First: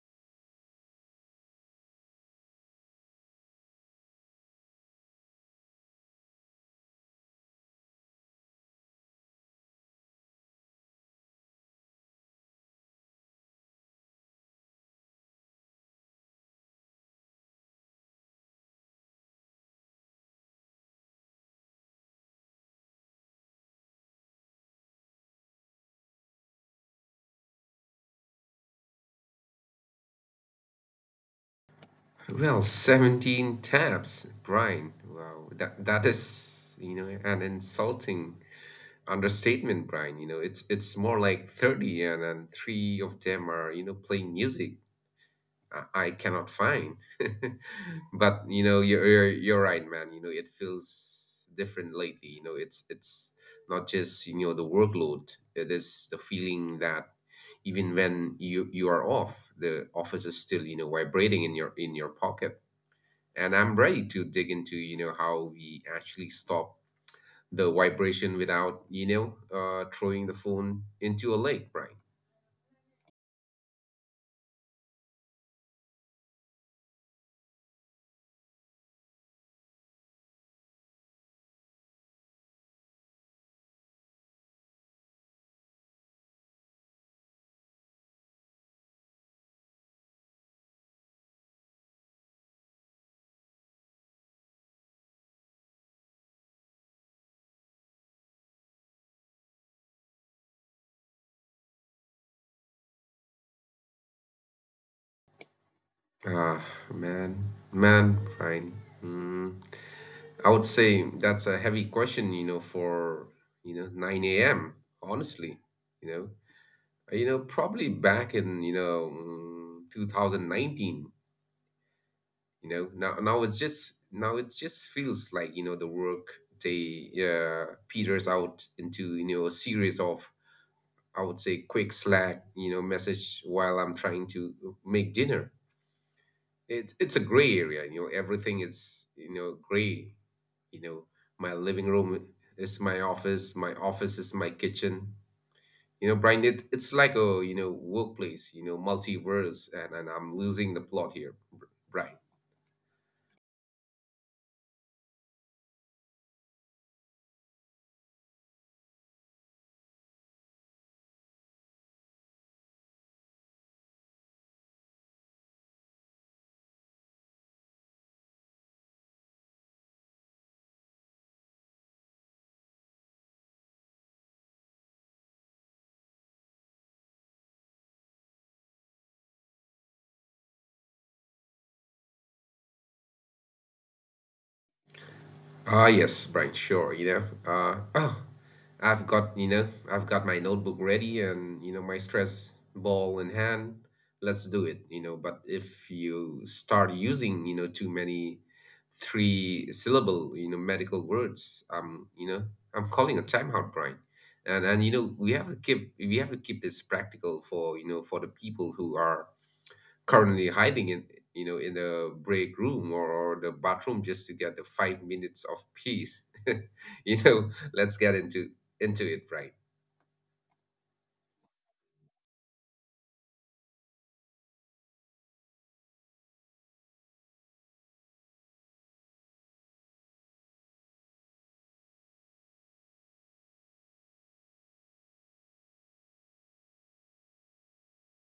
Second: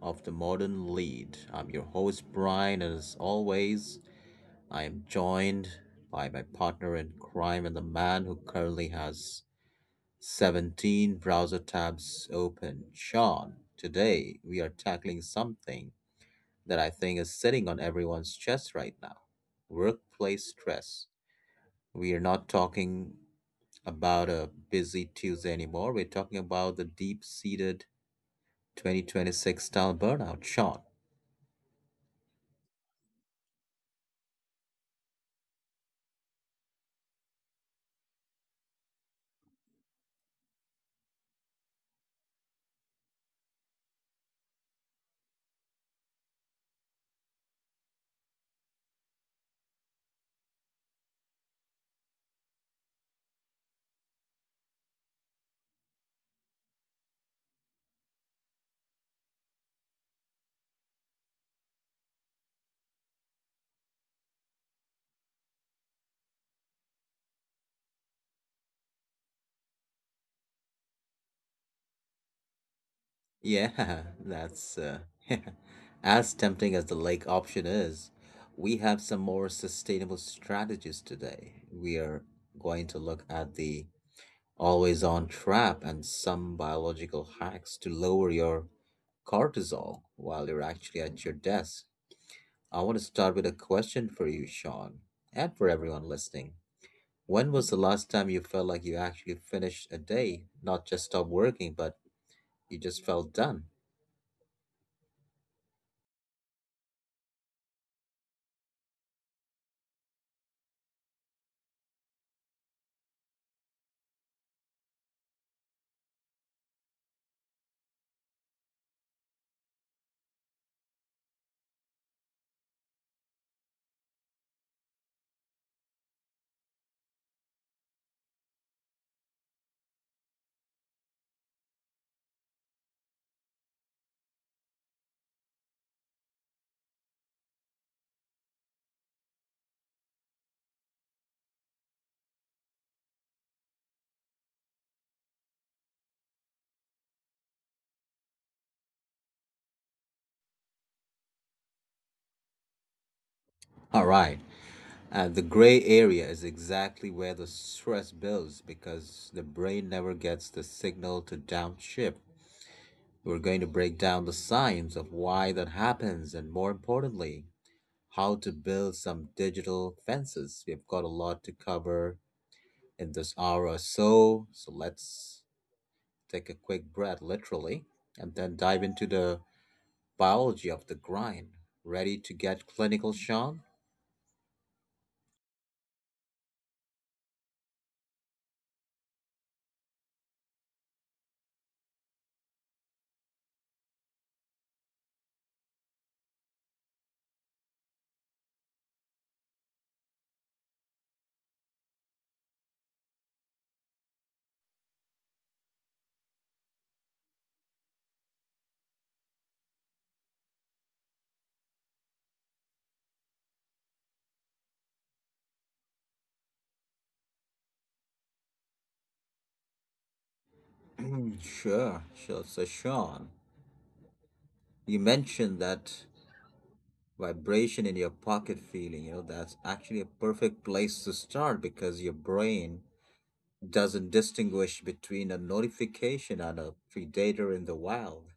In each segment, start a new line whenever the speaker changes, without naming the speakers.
of The Modern Lead. I'm your host, Brian, and as always, I am joined by my partner in crime and the man who currently has 17 browser tabs open, Sean. Today, we are tackling something that I think is sitting on everyone's chest right now, workplace stress. We are not talking about a busy Tuesday anymore. We're talking about the deep seated 2026 style burnout, Sean.
Well, 17 tabs, Brian. Wow, that is, you know, an insulting understatement, Brian. You know, it's more like 30 and then three of them are, you know, playing music I cannot find. But, you know, you're right, man. You know, it feels different lately. You know, it's not just, you know, the workload. It is the feeling that even when you are off, the office is still, you know, vibrating in your pocket, and I'm ready to dig into, you know, how we actually stop the vibration without, you know, throwing the phone into a lake, Brian.
Yeah, that's as tempting as the lake option is, we have some more sustainable strategies today. We are going to look at the always on trap and some biological hacks to lower your cortisol while you're actually at your desk. I want to start with a question for you, Sean, and for everyone listening. When was the last time you felt like you actually finished a day, not just stopped working, but you just felt done?
Ah, man man brian mm, I would say that's a heavy question, you know, for, you know, 9 a.m., honestly. You know, you know, probably back in, you know, 2019. You know, now it's just, now it just feels like, you know, the work day peters out into, you know, a series of, I would say, quick Slack, you know, message while I'm trying to make dinner. It's a gray area. You know, everything is, you know, gray, you know. My living room is my office, my office is my kitchen, you know, Brian. It's like a, you know, workplace, you know, multiverse, and I'm losing the plot here, Brian.
All right. And the gray area is exactly where the stress builds because the brain never gets the signal to downshift. We're going to break down the science of why that happens and, more importantly, how to build some digital fences. We've got a lot to cover in this hour or so, so let's take a quick breath, literally, and then dive into the biology of the grind. Ready to get clinical, Sean?
Ah, yes, Brian. Sure. You know, uh, oh, I've got, you know, I've got my notebook ready and, you know, my stress ball in hand. Let's do it, you know. But if you start using, you know, too many three syllable, you know, medical words, you know, I'm calling a timeout, Brian. And you know, we have to keep this practical for, you know, for the people who are currently hiding in, you know, in the break room or the bathroom just to get the 5 minutes of peace. You know, let's get into it, right?
Sure, sure. So, Sean, you mentioned that vibration in your pocket feeling, you know, that's actually a perfect place to start because your brain doesn't distinguish between a notification and a predator in the wild.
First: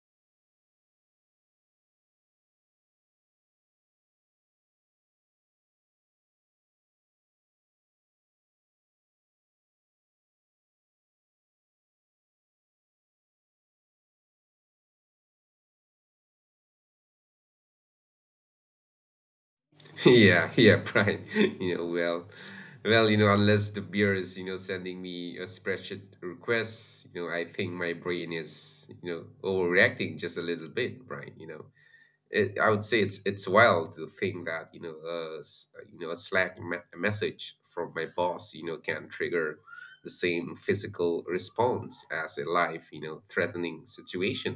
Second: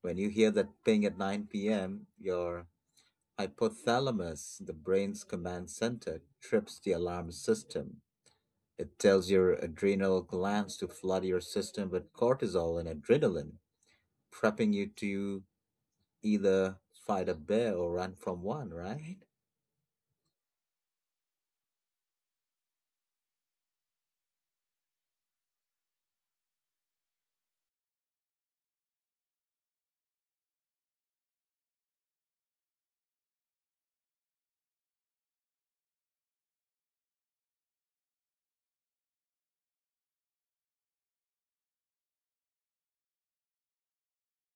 When you hear that ping at 9 p.m., your hypothalamus, the brain's command center, trips the alarm system. It tells your adrenal glands to flood your system with cortisol and adrenaline, prepping you to either fight a bear or run from one, right?
Yeah, yeah, Brian. You know, well, well, you know, unless the beer is, you know, sending me a spreadsheet request. You know, I think my brain is, you know, overreacting just a little bit, Brian, you know. I would say it's wild to think that, you know, you know, a Slack message from my boss, you know, can trigger the same physical response as a life, you know, threatening situation.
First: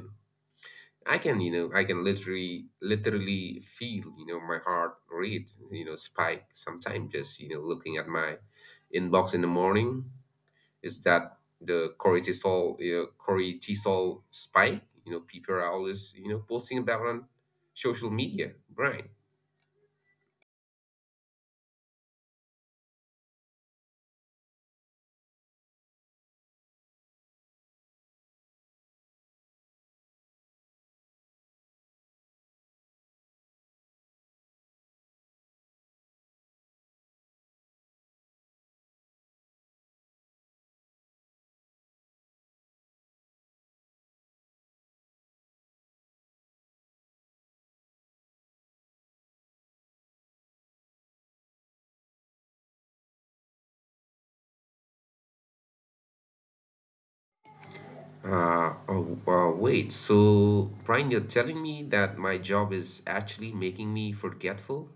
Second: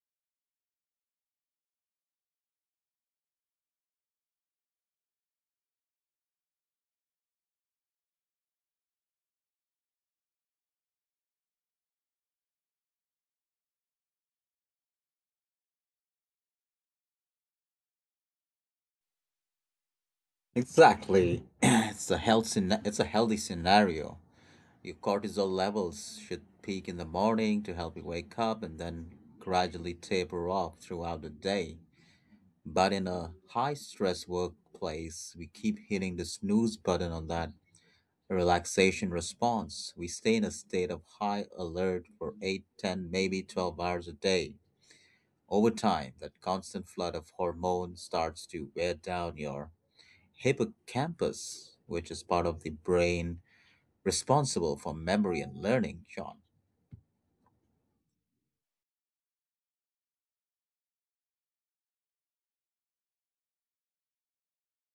I can, you know, I can literally feel, you know, my heart rate, you know, spike sometimes, just, you know, looking at my inbox in the morning. Is that the cortisol, you know, cortisol spike, you know, people are always, you know, posting about on social media, Brian?
Exactly. It's a healthy scenario. Your cortisol levels should peak in the morning to help you wake up and then gradually taper off throughout the day. But in a high stress workplace, we keep hitting the snooze button on that relaxation response. We stay in a state of high alert for 8, 10, maybe 12 hours a day. Over time, that constant flood of hormones starts to wear down your hippocampus, which is part of the brain responsible for memory and learning, Sean.
Oh, wait, so Brian, you're telling me that my job is actually making me forgetful?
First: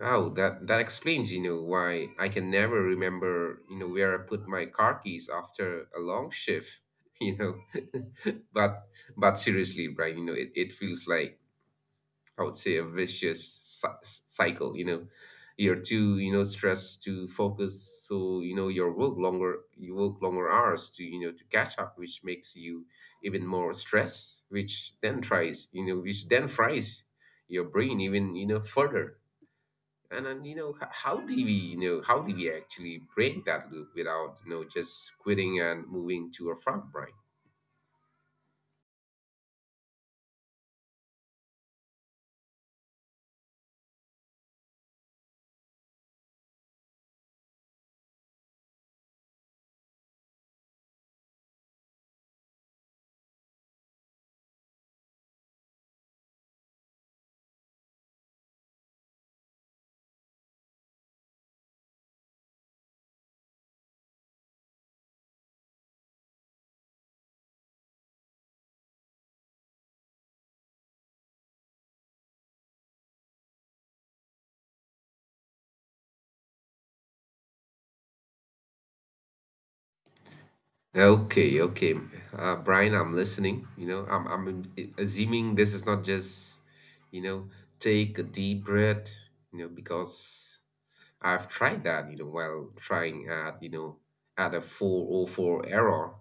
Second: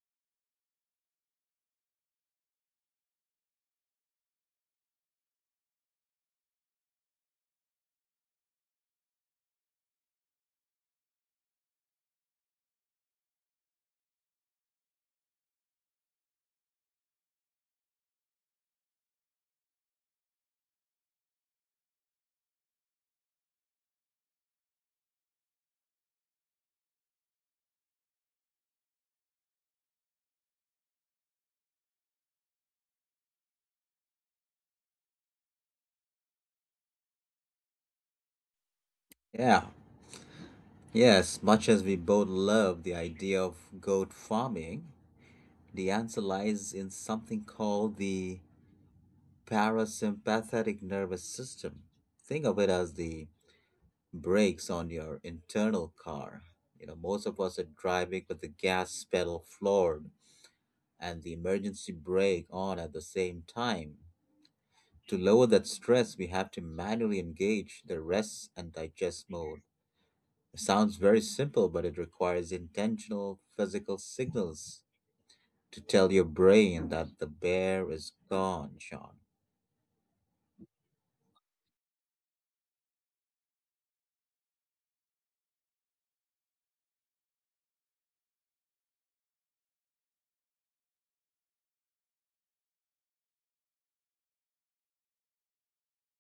Oh, that explains, you know, why I can never remember, you know, where I put my car keys after a long shift, you know. But but seriously, Brian, you know, it feels like, I would say, a vicious cycle. You know, you're too, you know, stressed to focus, so, you know, you work longer hours to, you know, to catch up, which makes you even more stressed, which then tries you know which then fries your brain even, you know, further. And then, you know, how do we actually break that loop without, you know, just quitting and moving to a farm, right?
Yeah, Yes, much as we both love the idea of goat farming, the answer lies in something called the parasympathetic nervous system. Think of it as the brakes on your internal car. You know, most of us are driving with the gas pedal floored and the emergency brake on at the same time. To lower that stress, we have to manually engage the rest and digest mode. It sounds very simple, but it requires intentional physical signals to tell your brain that the bear is gone, Sean.
Okay, okay. Brian, I'm listening. You know, I'm assuming this is not just, you know, take a deep breath, you know, because I've tried that, you know, while trying at, you know, at a 404 error,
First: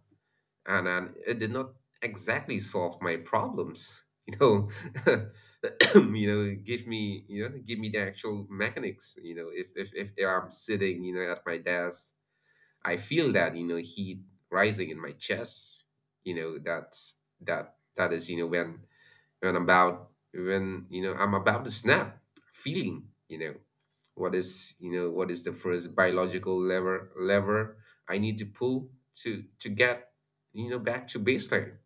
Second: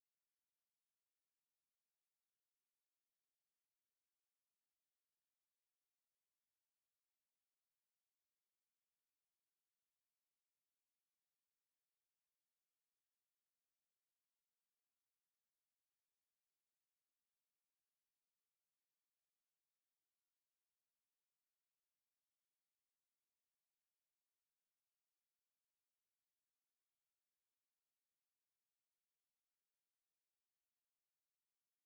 and it did not exactly solve my problems, you know. You know, give me the actual mechanics, you know, if if I'm sitting, you know, at my desk, I feel that, you know, heat rising in my chest. You know, that's that is, you know, when about when you know I'm about to snap, feeling, you know, what is, you know, what is the first biological lever I need to pull to get, you know, back to baseline.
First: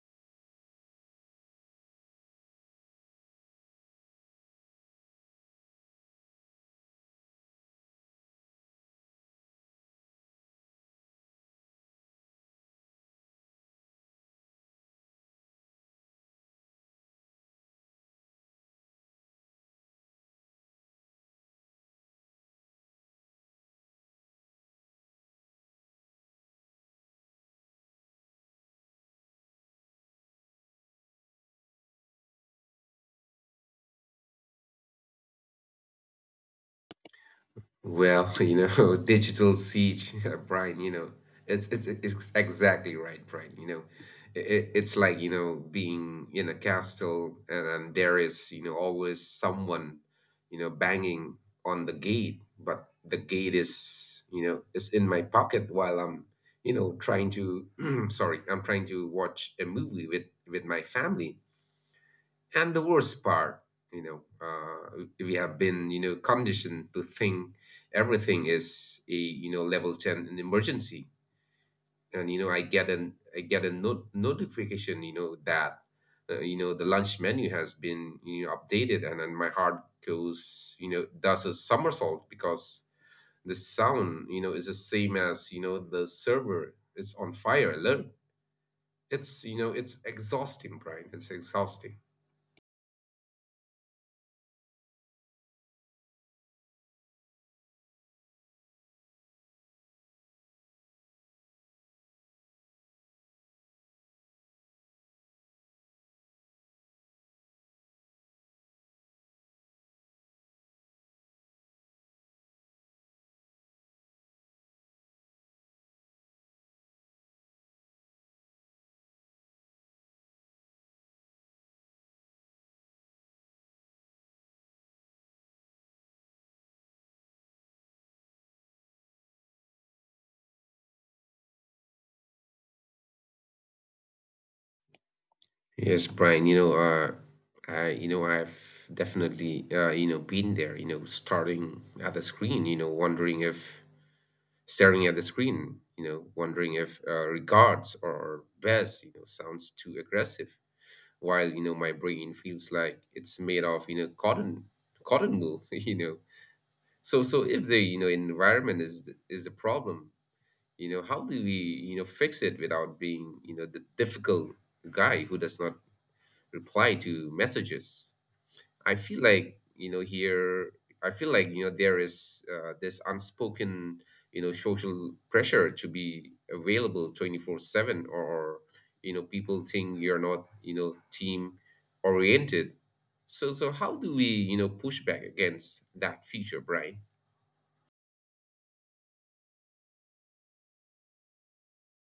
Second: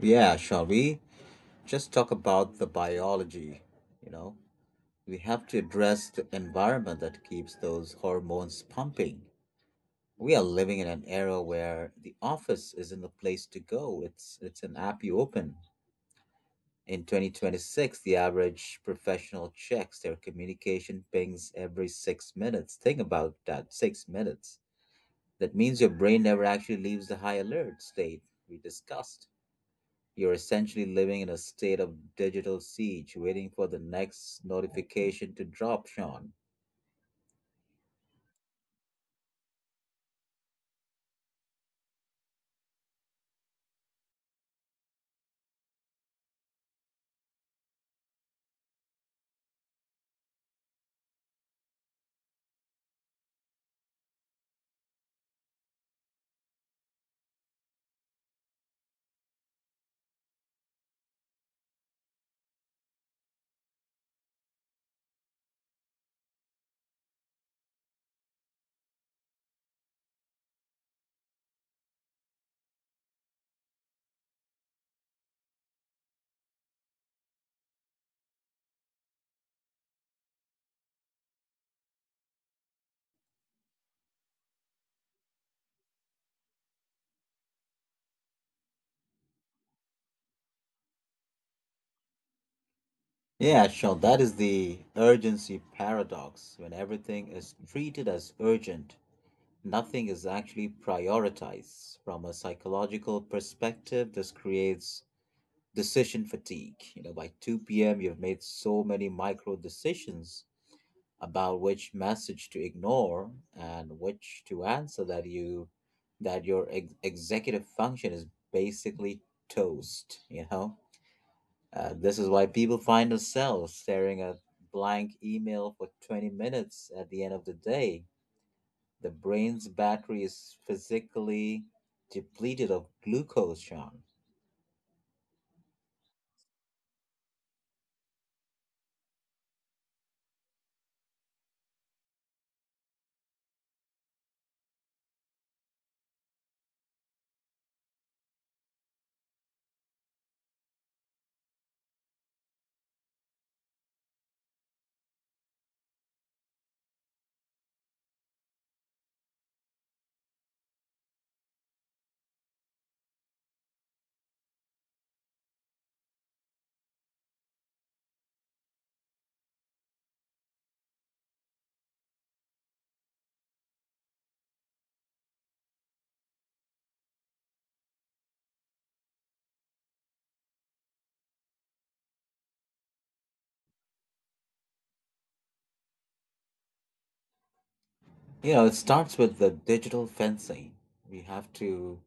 Yeah, shall we just talk about the biology, you know? We have to address the environment that keeps those hormones pumping. We are living in an era where the office isn't the place to go. It's an app you open. In 2026, the average professional checks their communication pings every 6 minutes. Think about that, 6 minutes. That means your brain never actually leaves the high alert state we discussed. You're essentially living in a state of digital siege, waiting for the next notification to drop, Sean.
Well, you know, digital siege, Brian, you know, it's exactly right, Brian. You know, it's like, you know, being in a castle and there is, you know, always someone, you know, banging on the gate, but the gate is, you know, is in my pocket while I'm, you know, trying to, sorry, I'm trying to watch a movie with my family. And the worst part, you know, we have been, you know, conditioned to think everything is a, you know, level 10 an emergency. And, you know, I get a notification, you know, that, you know, the lunch menu has been, you know, updated, and then my heart goes, you know, does a somersault, because the sound, you know, is the same as, you know, the server is on fire alert. It's, you know, it's exhausting, Brian, it's exhausting.
Yeah, sure. That is the urgency paradox. When everything is treated as urgent, nothing is actually prioritized. From a psychological perspective, this creates decision fatigue. You know, by 2 p.m., you've made so many micro decisions about which message to ignore and which to answer that your executive function is basically toast, you know? This is why people find themselves staring at blank email for 20 minutes at the end of the day. The brain's battery is physically depleted of glucose, Sean.
Yes, Brian, you know, I, you know, I've definitely, you know, been there, you know, starting at the screen, you know, wondering if staring at the screen, you know, wondering if regards or best, you know, sounds too aggressive, while, you know, my brain feels like it's made of, you know, cotton, cotton wool, you know. So, so if the, you know, environment is the problem, you know, how do we, you know, fix it without being, you know, the difficult guy who does not reply to messages. I feel like, you know, here, I feel like, you know, there is this unspoken, you know, social pressure to be available 24/7 or, you know, people think you're not, you know, team oriented. So, so how do we, you know, push back against that feature, Brian?
You know, it starts with the digital fencing. We have to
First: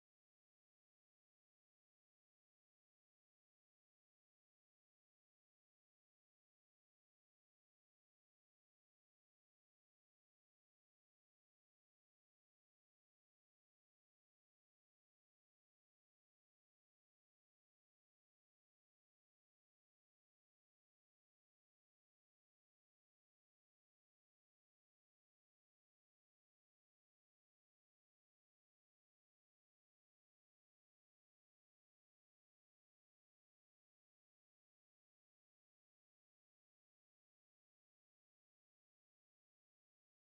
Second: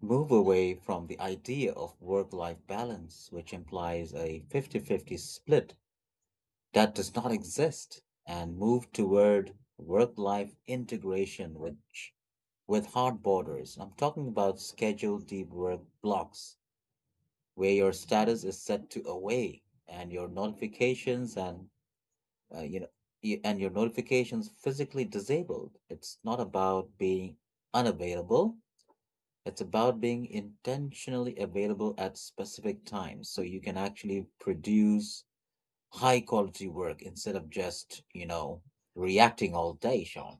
move away from the idea of work life balance, which implies a 50-50 split that does not exist, and move toward work life integration which with hard borders. I'm talking about scheduled deep work blocks where your status is set to away and your notifications and you know y- and your notifications physically disabled. It's not about being unavailable; it's about being intentionally available at specific times so you can actually produce high quality work instead of just, you know, reacting all day, Sean.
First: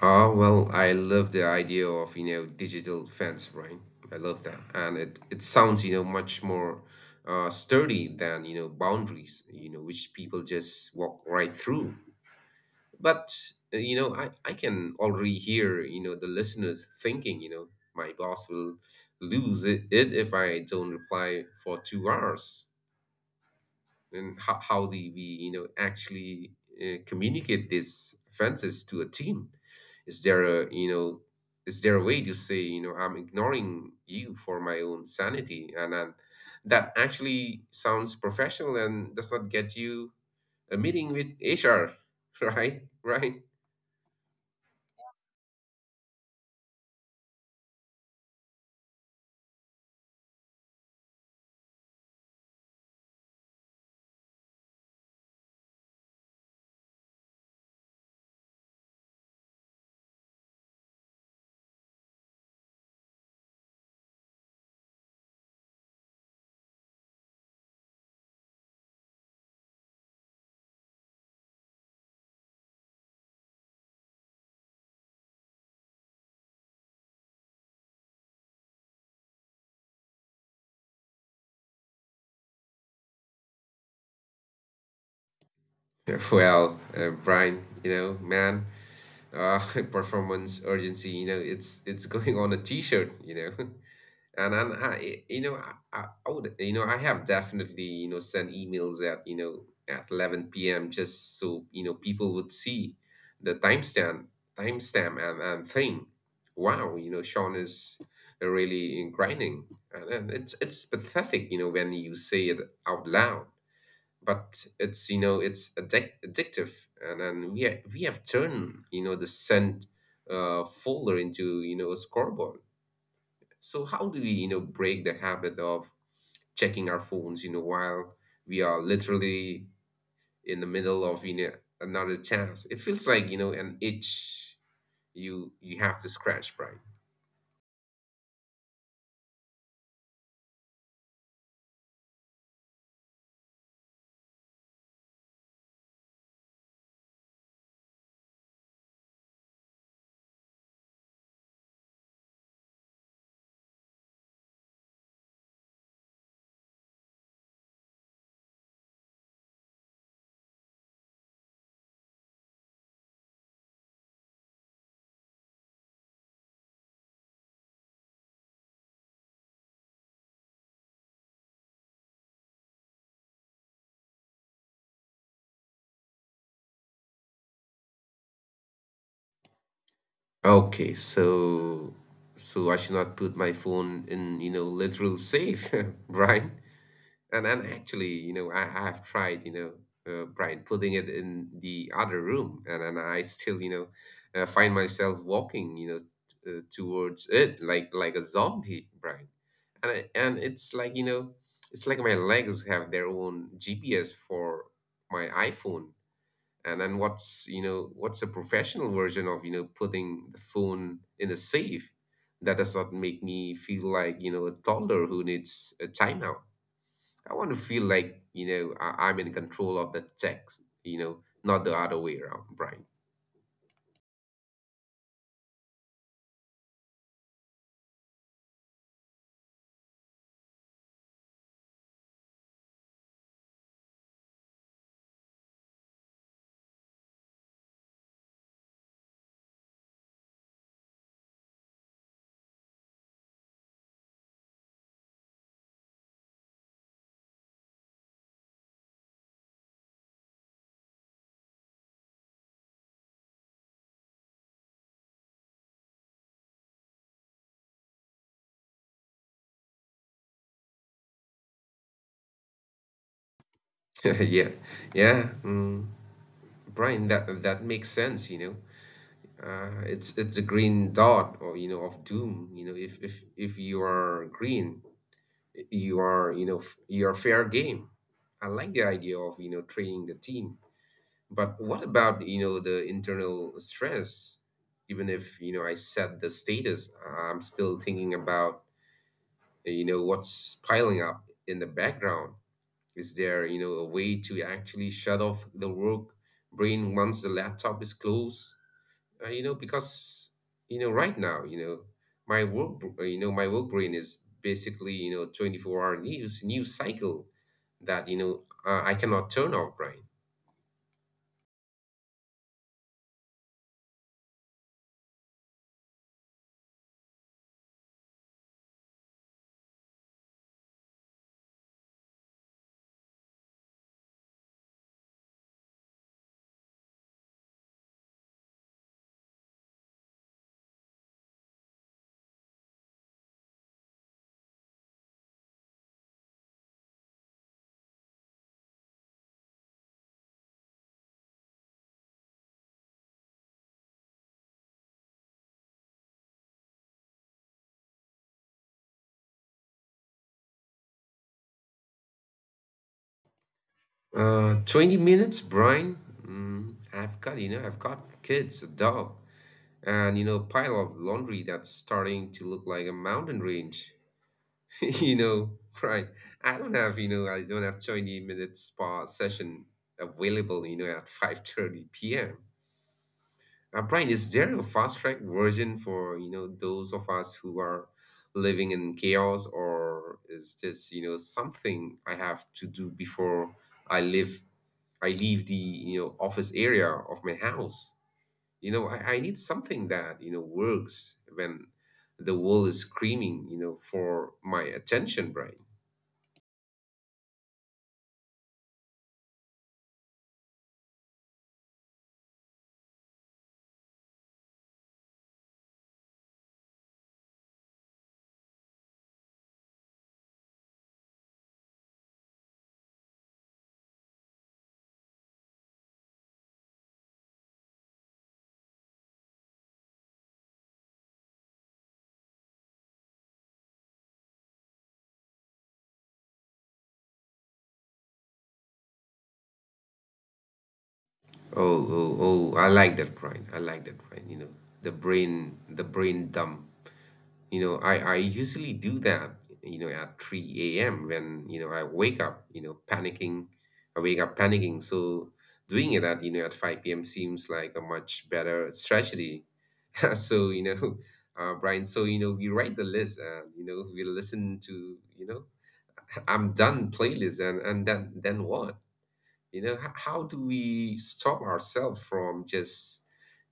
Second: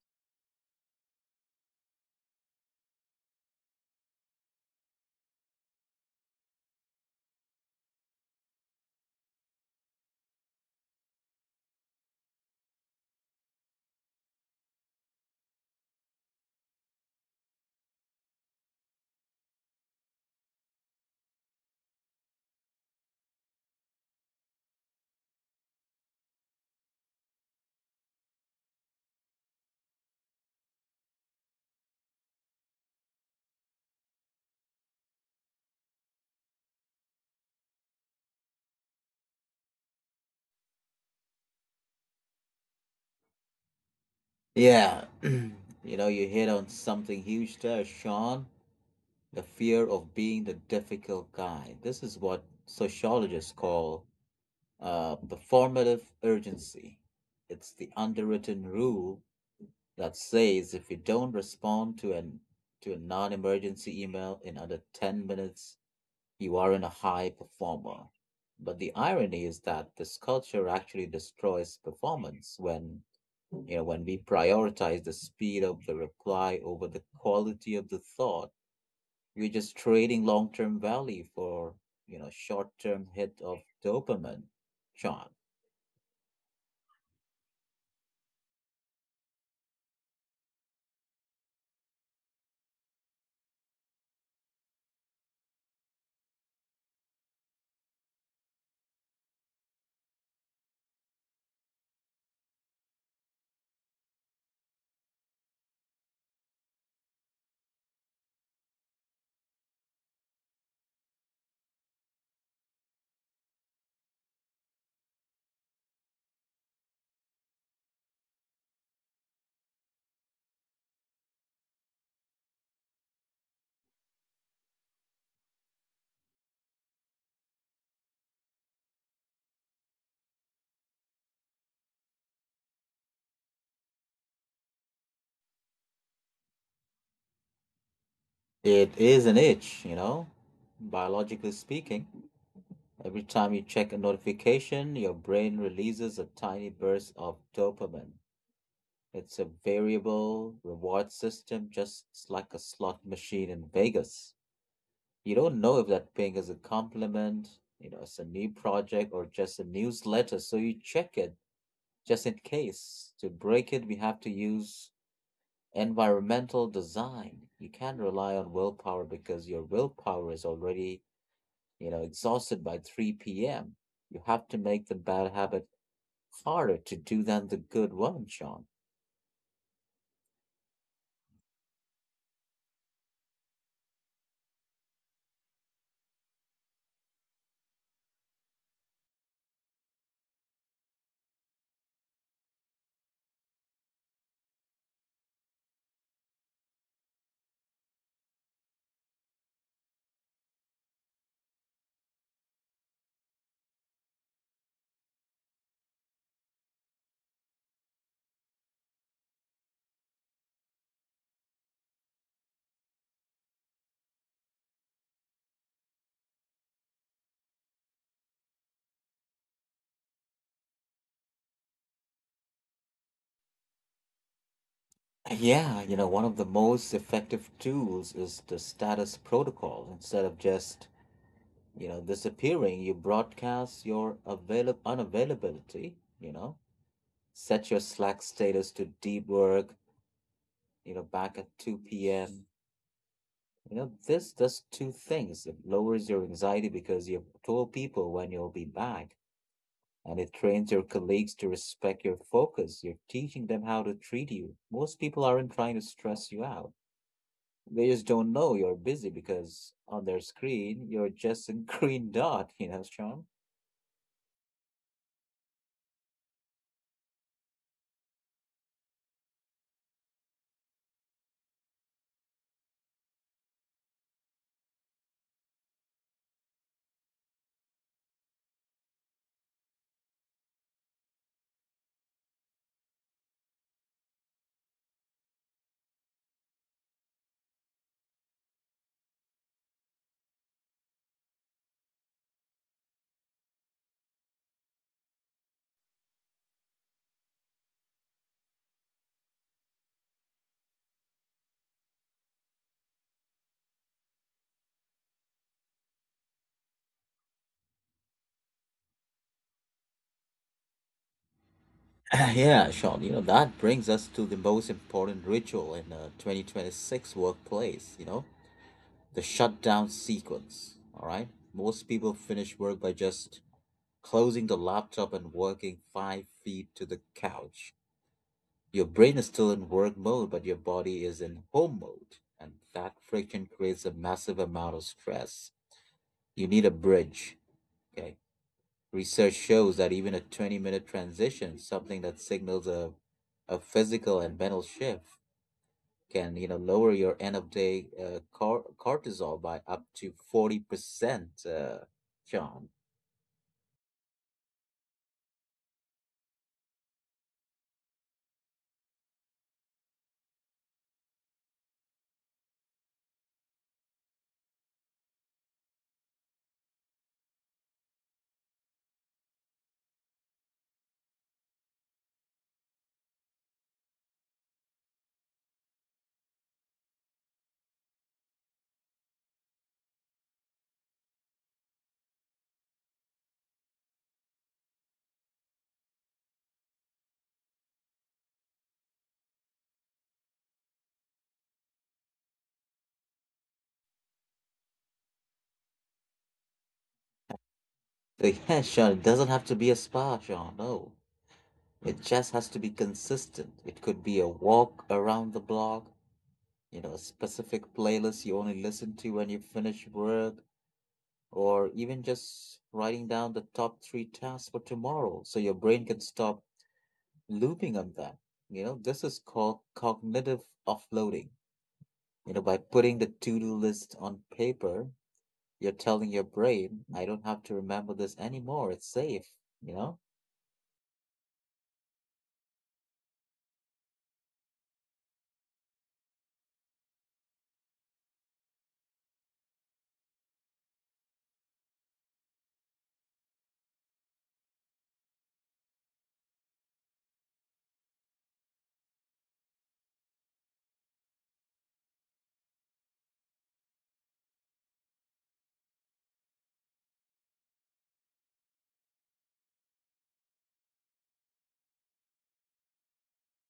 Ah, well, I love the idea of, you know, digital fence, right? I love that. And it sounds, you know, much more sturdy than, you know, boundaries, you know, which people just walk right through. But, you know, I can already hear, you know, the listeners thinking, you know, my boss will lose it, it if I don't reply for 2 hours. And how the we you know actually, communicate these offenses to a team. is there a you know is there a way to say, you know, I'm ignoring you for my own sanity, and then that actually sounds professional and does not get you a meeting with HR? Right, right.
Yeah. You know, you hit on something huge there, Sean. The fear of being the difficult guy. This is what sociologists call the formative urgency. It's the underwritten rule that says if you don't respond to a non-emergency email in under 10 minutes, you aren't a high performer. But the irony is that this culture actually destroys performance when, you know, when we prioritize the speed of the reply over the quality of the thought. We're just trading long-term value for, you know, short-term hit of dopamine, Sean.
Well, Brian, you know, man, uh, performance urgency, you know, it's going on a t-shirt, you know. And I, you know, I would, you know, I have definitely, you know, sent emails at, you know, at 11 p.m. just so, you know, people would see the timestamp, timestamp, and thing. Wow, you know, Sean is really grinding. And it's pathetic, you know, when you say it out loud, but it's, you know, it's addictive. And then we have turned, you know, the send folder into, you know, a scoreboard. So how do we, you know, break the habit of checking our phones, you know, while we are literally in the middle of, you know, another chance? It feels like, you know, an itch you have to scratch, right?
It is an itch, you know, biologically speaking. Every time you check a notification, your brain releases a tiny burst of dopamine. It's a variable reward system, just like a slot machine in Vegas. You don't know if that ping is a compliment, you know, it's a new project or just a newsletter, so you check it just in case. To break it, we have to use environmental design. You can't rely on willpower because your willpower is already, you know, exhausted by 3 p.m. You have to make the bad habit harder to do than the good one, Sean.
Okay, so so I should not put my phone in, you know, literal safe, Brian. And actually, you know, I have tried, you know, Brian, putting it in the other room, and I still, you know, find myself walking, you know, towards it like a zombie, Brian. And it's like my legs have their own GPS for my iPhone. And then what's you know what's a professional version of putting the phone in a safe that does not make me feel like a toddler who needs a timeout? I want to feel like, I'm in control of the text, not the other way around, Brian.
Yeah, you know, one of the most effective tools is the status protocol. Instead of just, you know, disappearing, you broadcast your avail unavailability, you know, set your Slack status to deep work, you know, back at 2 p.m. You know, this does two things. It lowers your anxiety because you've told people when you'll be back, and it trains your colleagues to respect your focus. You're teaching them how to treat you. Most people aren't trying to stress you out. They just don't know you're busy because on their screen, you're just a green dot, you know, Sean?
Yeah, yeah, Brian, that makes sense. It's a green dot, or of doom. If you are green, you are, you're fair game. I like the idea of training the team, but what about the internal stress? Even if I set the status, I'm still thinking about what's piling up in the background. Is there a way to actually shut off the work brain once the laptop is closed? Because right now, my work brain is basically 24 hour news cycle that, I cannot turn off, Brian.
Ah, yeah, Sean, you know, that brings us to the most important ritual in a 2026 workplace, you know, the shutdown sequence. All right. Most people finish work by just closing the laptop and working 5 feet to the couch. Your brain is still in work mode, but your body is in home mode. And that friction creates a massive amount of stress. You need a bridge. Okay. Research shows that even a 20-minute transition, something that signals a physical and mental shift, can, you know, lower your end of day cortisol by up to 40%, Sean.
20 minutes, Brian? I've got kids, a dog, and pile of laundry that's starting to look like a mountain range. you know Brian, I don't have 20 minutes spa session available, at 5:30 p.m. Brian, is there a fast track version for those of us who are living in chaos, or is this something I have to do before I live I leave the office area of my house? I need something that works when the world is screaming for my attention, Brian.
So yeah, Sean, it doesn't have to be a spa, Sean. No, it just has to be consistent. It could be a walk around the block, you know, a specific playlist you only listen to when you finish work, or even just writing down the top three tasks for tomorrow so your brain can stop looping on that. You know, this is called cognitive offloading. You know, by putting the to do list on paper, you're telling your brain, I don't have to remember this anymore. It's safe, you know?
Oh, oh, oh! I like that, Brian. I like that, Brian. The brain dump. I usually do that at 3 a.m. when I wake up, panicking. I wake up panicking, so doing it at you know at 5 p.m. seems like a much better strategy. So Brian, so we write the list and we listen to I'm done playlist, and then what? How do we stop ourselves from just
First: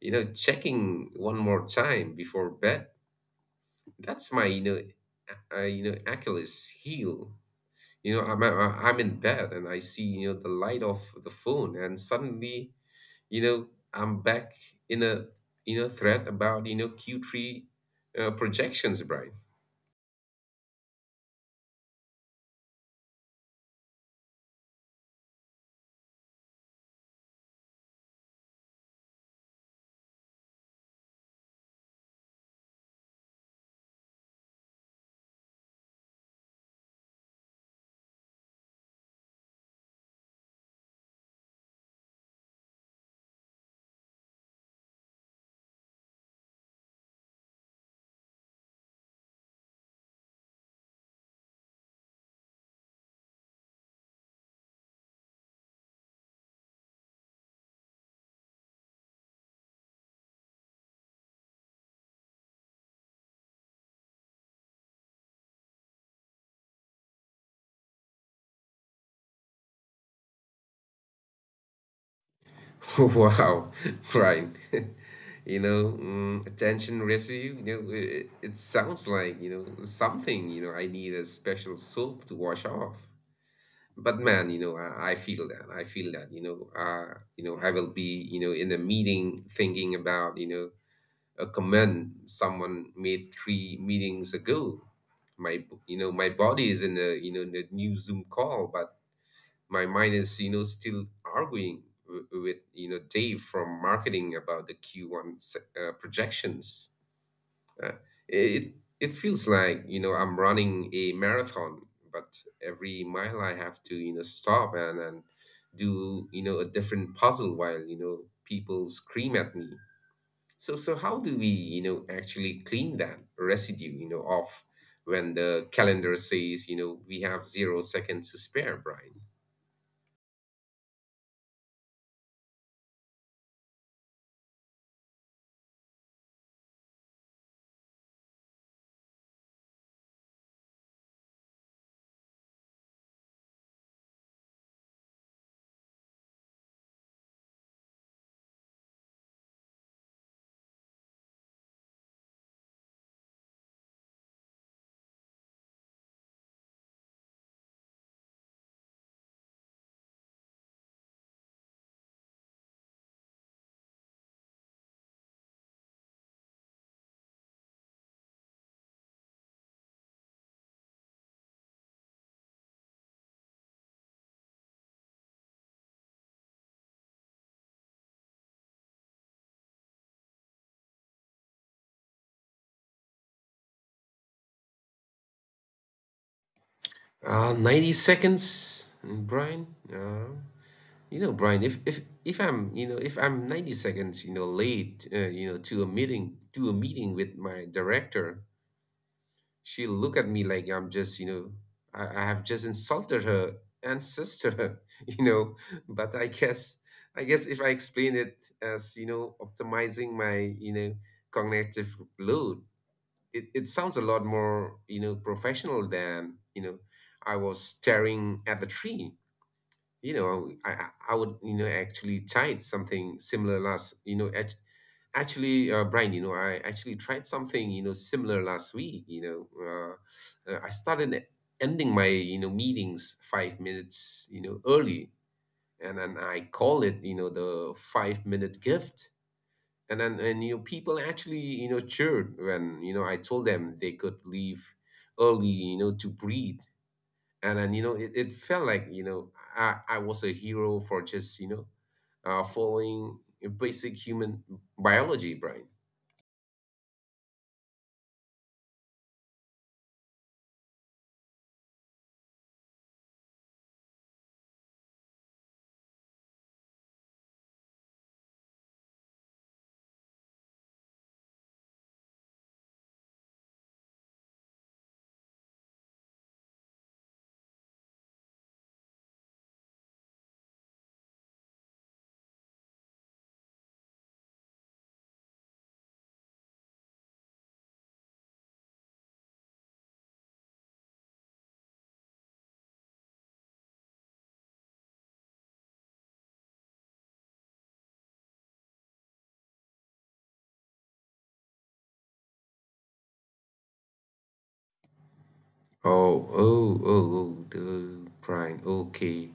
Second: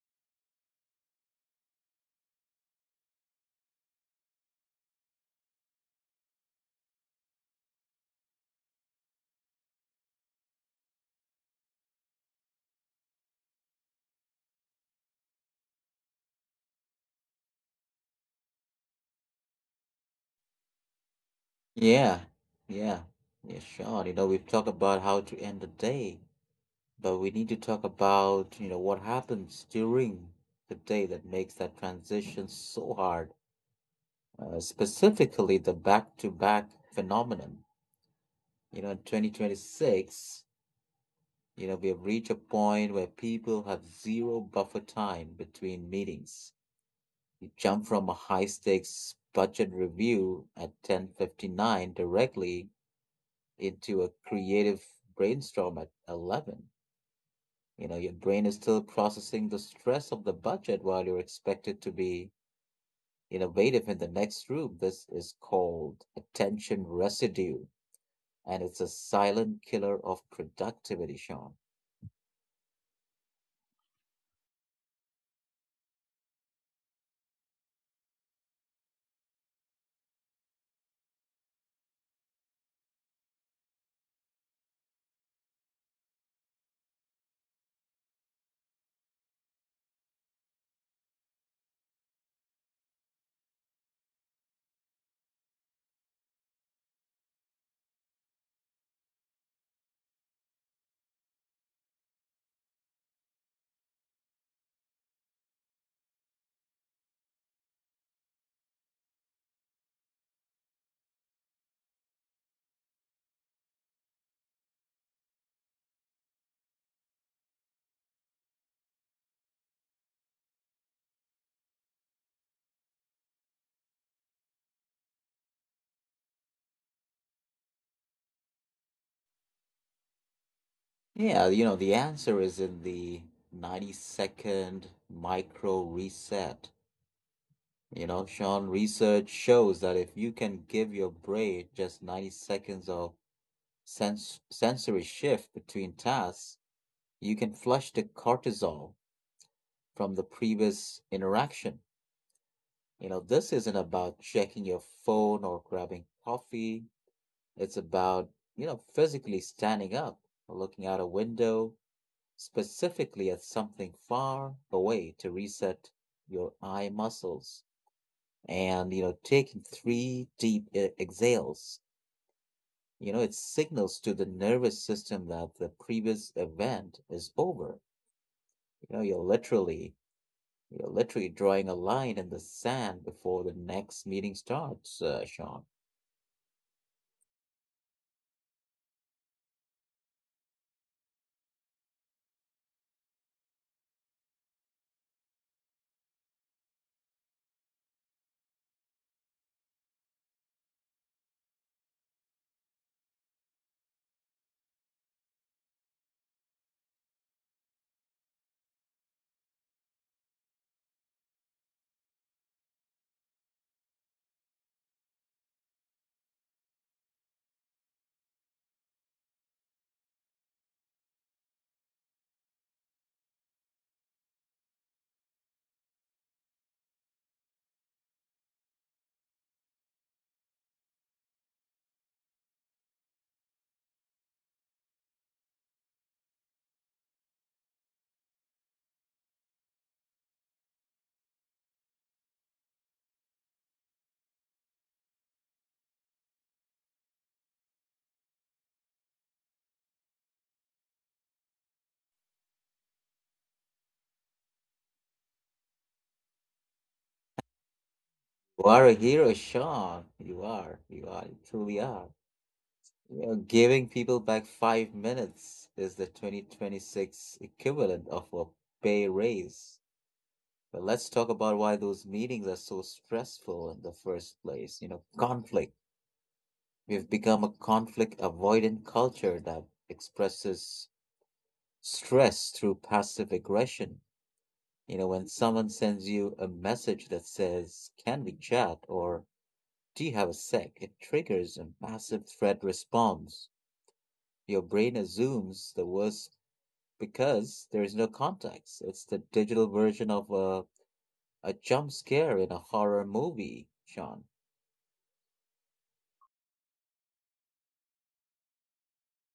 checking one more time before bed? That's my, Achilles heel. I'm in bed and I see, the light of the phone, and suddenly, you know, I'm back in a, thread about, Q3 projections, Brian.
Yeah, yeah, yeah, sure. You know, we've talked about how to end the day, but we need to talk about, you know, what happens during the day that makes that transition so hard, specifically the back-to-back phenomenon. You know, in 2026, you know, we have reached a point where people have zero buffer time between meetings. You jump from a high-stakes budget review at 10:59 directly into a creative brainstorm at 11. You know, your brain is still processing the stress of the budget while you're expected to be innovative in the next room. This is called attention residue. And it's a silent killer of productivity, Sean.
Wow, Brian. Attention residue, it sounds like, something, I need a special soap to wash off. But man, I feel that, I will be, in a meeting thinking about, a comment someone made three meetings ago. My body is in a, in a new Zoom call, but my mind is, still arguing, with, Dave from marketing about the Q1, projections. uh, it it feels like, I'm running a marathon, but every mile I have to, stop and do, a different puzzle while, people scream at me. So how do we, actually clean that residue, off when the calendar says, we have 0 seconds to spare, Brian?
Yeah, you know, the answer is in the 90-second micro reset. You know, Sean, research shows that if you can give your brain just 90 seconds of sensory shift between tasks, you can flush the cortisol from the previous interaction. You know, this isn't about checking your phone or grabbing coffee. It's about, you know, physically standing up, looking out a window, specifically at something far away to reset your eye muscles and, you know, taking three deep exhales. You know, it signals to the nervous system that the previous event is over. You know, you're literally, you're literally drawing a line in the sand before the next meeting starts, Sean.
90 seconds, Brian. Uh, Brian, if I'm, if I'm 90 seconds, late, to a meeting with my director, she'll look at me like I'm just, I have just insulted her ancestor, you know. But I guess, if I explain it as, optimizing my, cognitive load, it sounds a lot more, professional than, I was staring at the tree. I would, you know actually tried something similar last, actually, Brian, I actually tried something, similar last week, I started, ending my, meetings 5 minutes, early. And then I call it, the 5-minute gift. And people actually, cheered when, I told them they could leave early, to breathe. And then, it felt like, I was a hero for just, following basic human biology, Brian.
You are a hero, Sean. You truly are. You know, giving people back 5 minutes is the 2026 equivalent of a pay raise. But let's talk about why those meetings are so stressful in the first place. Conflict. We've become a conflict avoidant culture that expresses stress through passive aggression. You know, when someone sends you a message that says, "Can we chat?" or "Do you have a sec?" it triggers a massive threat response. Your brain assumes the worst because there is no context. It's the digital version of a jump scare in a horror movie, Sean.
Oh, oh, oh, oh, the Brian, okay.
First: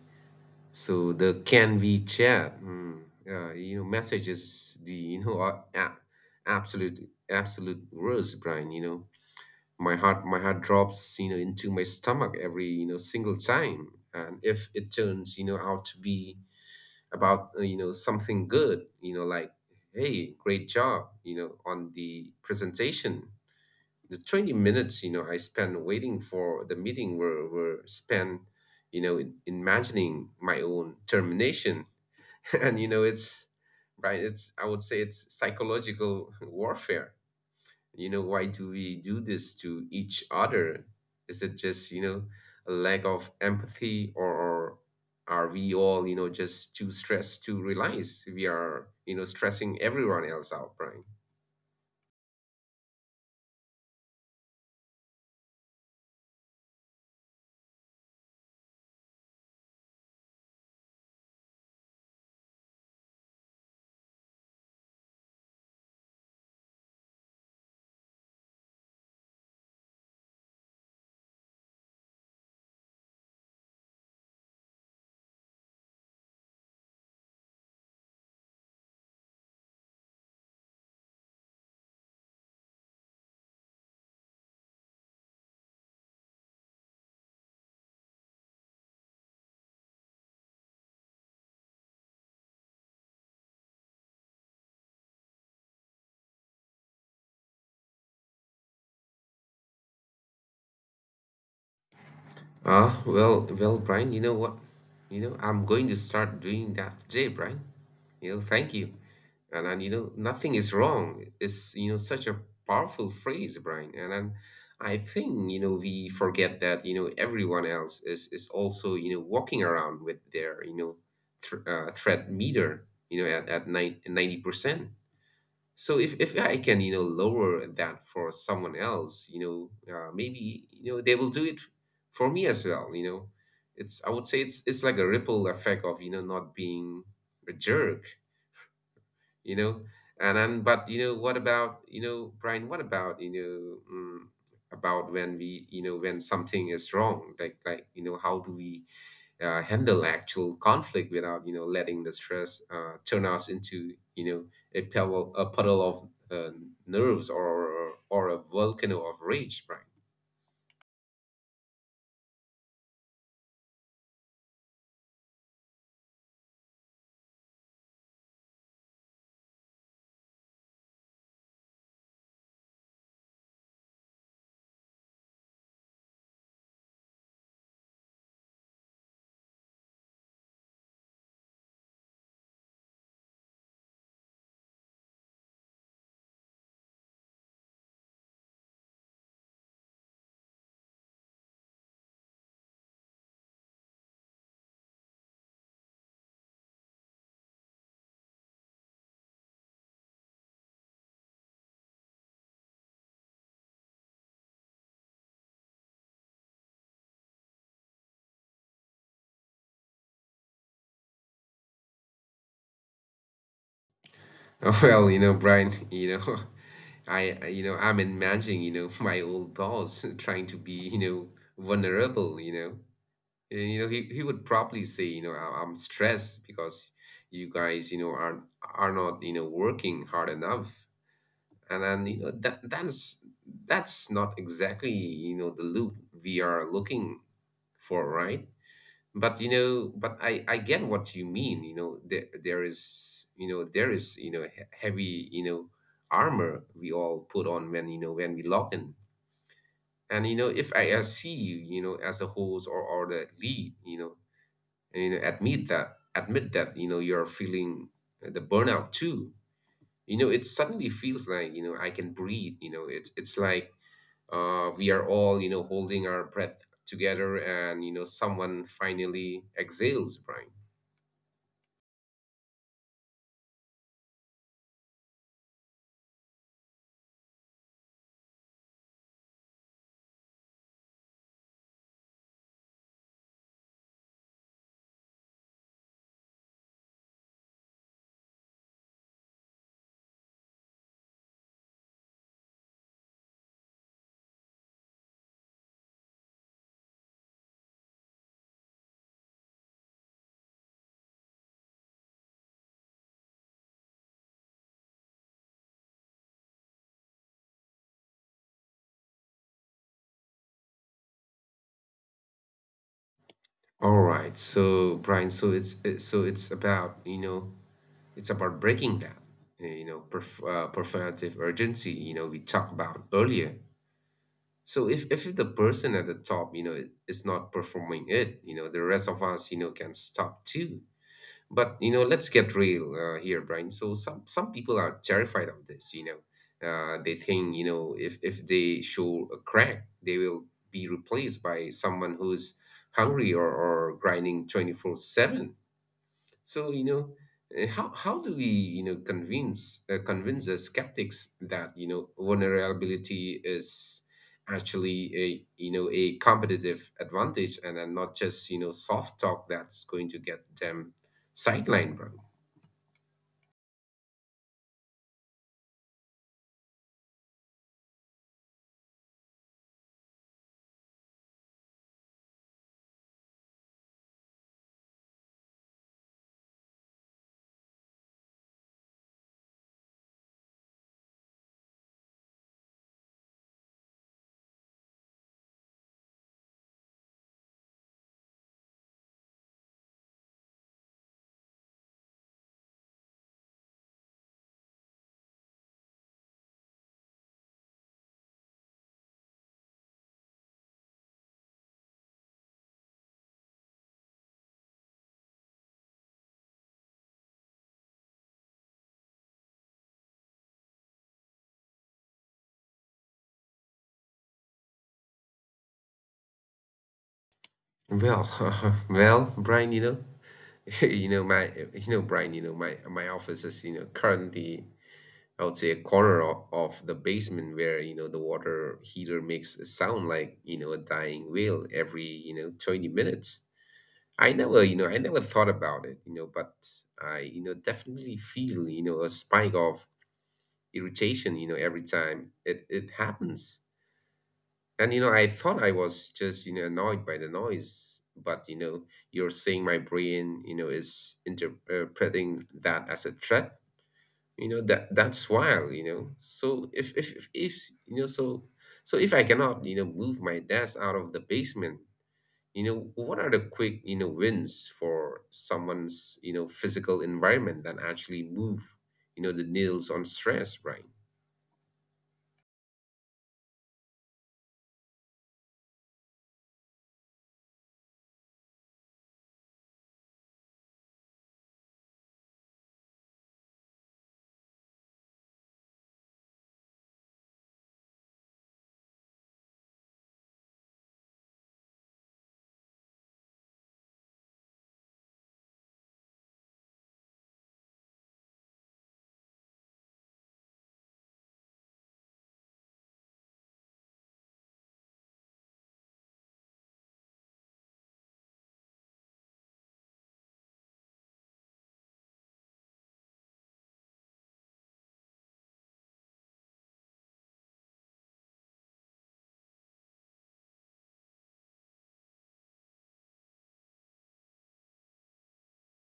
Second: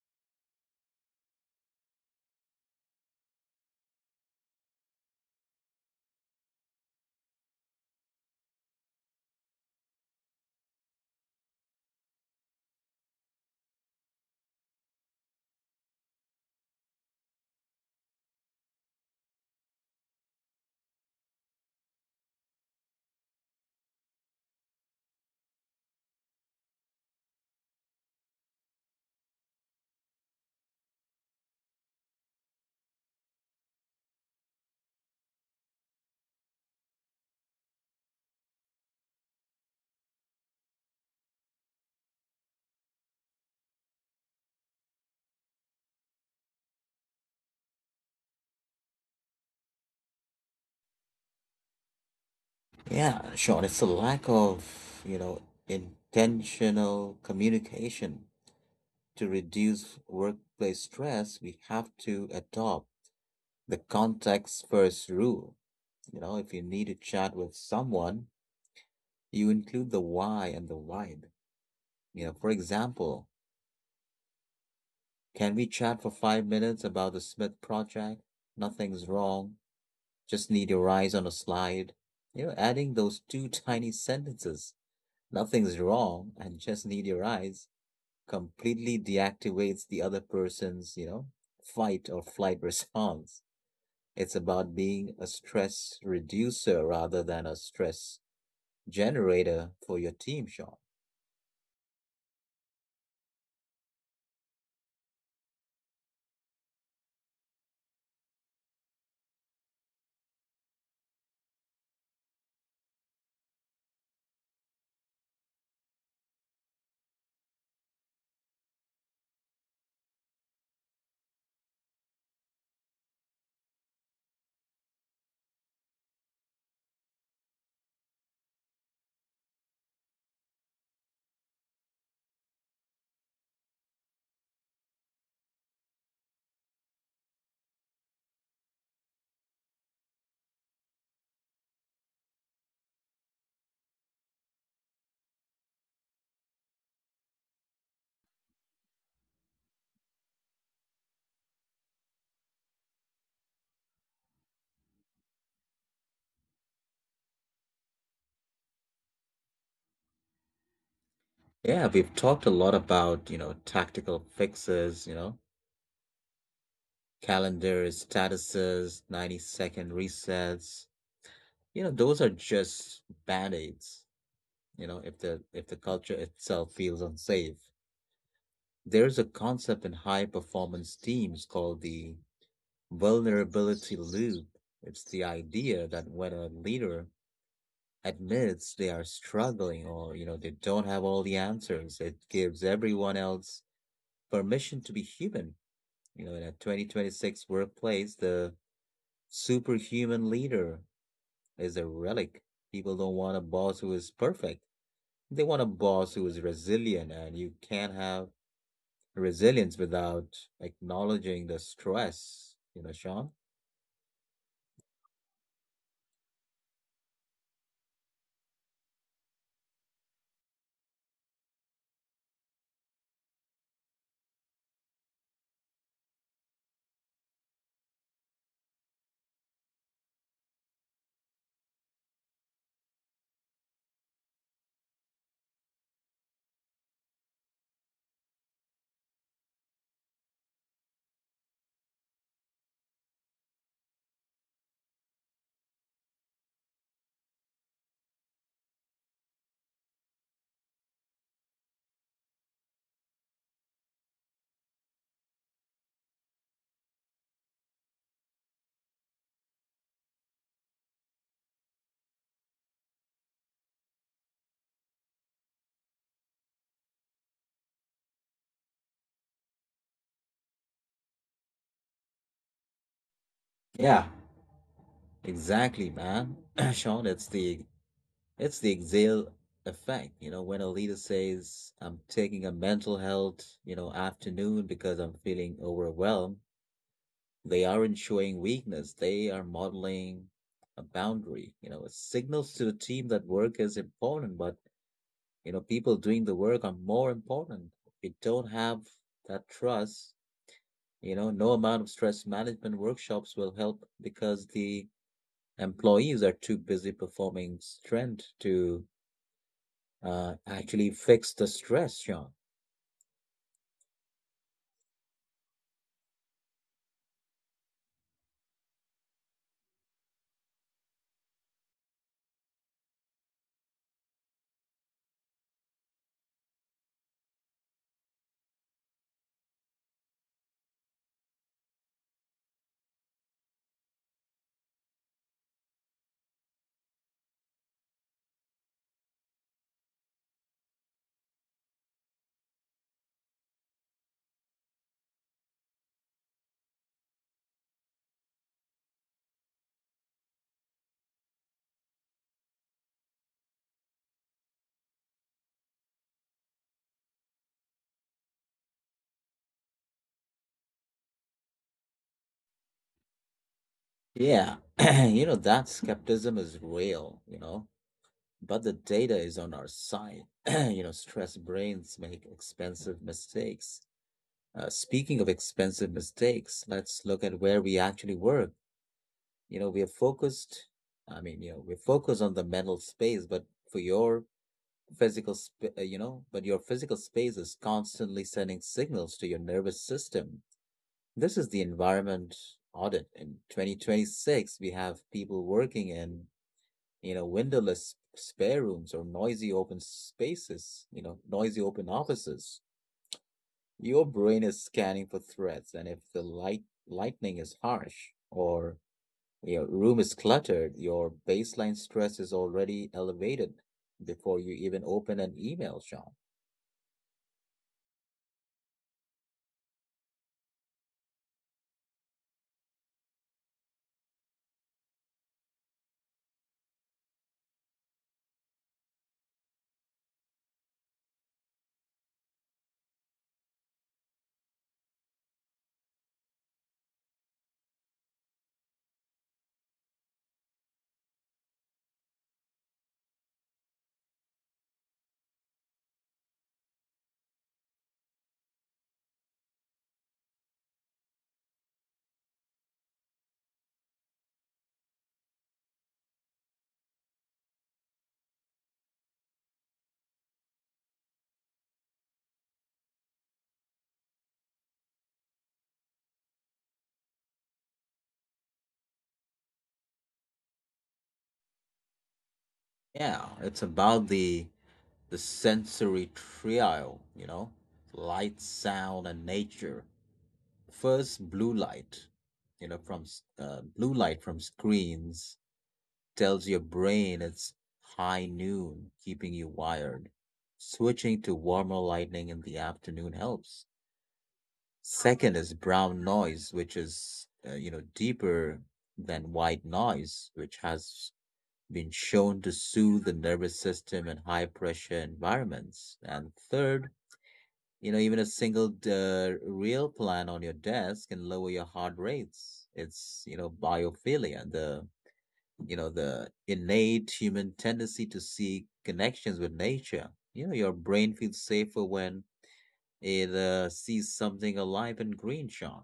So the "can we chat", messages, the, absolute absolute worst, Brian. My heart drops, into my stomach, every, single time. And if it turns, out to be about, something good, like, "Hey, great job, on the presentation." The 20 minutes, I spent waiting for the meeting were spent, in, imagining my own termination. And, it's I would say it's psychological warfare. Why do we do this to each other? Is it just, a lack of empathy, or are we all, just too stressed to realize we are, stressing everyone else out, Brian?
Yeah, Sean, it's a lack of, you know, intentional communication. To reduce workplace stress, we have to adopt the context first rule. You know, if you need to chat with someone, you include the why and the vibe. You know, for example, can we chat for 5 minutes about the Smith project? Nothing's wrong. Just need your eyes on a slide. You know, adding those two tiny sentences, "nothing's wrong" and "just need your eyes," completely deactivates the other person's, you know, fight or flight response. It's about being a stress reducer rather than a stress generator for your team, Sean.
Ah, well, Brian, you know what? I'm going to start doing that today, Brian. Thank you. And then, nothing is wrong. It's, such a powerful phrase, Brian. And then I think, we forget that, everyone else is also, walking around with their, you know, th threat meter, at nine 90%. So if I can, lower that for someone else, maybe, they will do it for me as well. It's, I would say, it's like a ripple effect of, not being a jerk you know and then, but what about, Brian? What about, about when we, when something is wrong, like how do we, handle actual conflict without, letting the stress, turn us into, a puddle of, uh, nerves, or a volcano of rage, Brian?
Yeah, we've talked a lot about, you know, tactical fixes, you know, calendars, statuses, 90-second resets. You know, those are just band-aids. You know, if the culture itself feels unsafe, there's a concept in high performance teams called the vulnerability loop. It's the idea that when a leader admits they are struggling or, you know, they don't have all the answers, it gives everyone else permission to be human. You know, in a 2026 workplace, the superhuman leader is a relic. People don't want a boss who is perfect; they want a boss who is resilient, and you can't have resilience without acknowledging the stress, you know, Sean?
Well, Brian, I'm imagining, my old boss trying to be, vulnerable. And, he would probably say, I'm stressed because you guys, are not, working hard enough." And then, that's not exactly, the loop we are looking for, right? but you know but I get what you mean. There is, heavy, armor we all put on when you know when we log in. And, if I, see you, you know as a host, or the lead, and, admit that, you're feeling the burnout too. It suddenly feels like, I can breathe. It's like, we are all, holding our breath together, and, someone finally exhales, Brian.
Yeah. Exactly, man. Sean, it's the exhale effect. You know, when a leader says, "I'm taking a mental health, you know, afternoon because I'm feeling overwhelmed," they aren't showing weakness. They are modeling a boundary. You know, it signals to the team that work is important, but, you know, people doing the work are more important. If you don't have that trust, you know, no amount of stress management workshops will help because the employees are too busy performing strength to actually fix the stress, Sean.
All right. So, Brian, it's about, it's about breaking that, performative urgency, we talked about earlier. So if the person at the top, is not performing it, the rest of us, can stop too. But, let's get real, here, Brian. So some people are terrified of this. They think, if they show a crack, they will be replaced by someone who's hungry, or grinding 24/7. So, how do we, convince the skeptics that, vulnerability is actually a, a competitive advantage, and then not just, soft talk that's going to get them sidelined, bro?
Yeah, you know, that skepticism is real, you know, but the data is on our side. You know, stressed brains make expensive mistakes. Speaking of expensive mistakes, let's look at where we actually work. You know, we are focused, you know, we're focused on the mental space, but for your you know, but your physical space is constantly sending signals to your nervous system. This is the environment audit. In 2026, we have people working in, you know, windowless spare rooms or noisy open spaces, you know, noisy open offices. Your brain is scanning for threats, and if the lightning is harsh or your room is cluttered, your baseline stress is already elevated before you even open an email, Sean.
Well, well, Brian. My, Brian, my office is, currently, I would say, a corner of the basement where, the water heater makes a sound like, a dying wail every, 20 minutes. I never, I never thought about it, but I, definitely feel, a spike of irritation, every time it happens. And, I thought I was just, annoyed by the noise, but, you're saying my brain, is interpreting that as a threat. That's wild. So if you know, so so if I cannot, move my desk out of the basement, what are the quick, wins for someone's, physical environment that actually move, the needles on stress, right?
Yeah, it's about the sensory trio, you know, light, sound, and nature. First, blue light, you know, blue light from screens tells your brain it's high noon, keeping you wired. Switching to warmer lighting in the afternoon helps. Second is brown noise, which is, you know, deeper than white noise, which has been shown to soothe the nervous system in high pressure environments. And third, you know, even a single real plant on your desk can lower your heart rates. It's, you know, biophilia, the the innate human tendency to seek connections with nature. You know, your brain feels safer when it sees something alive and green, Sean.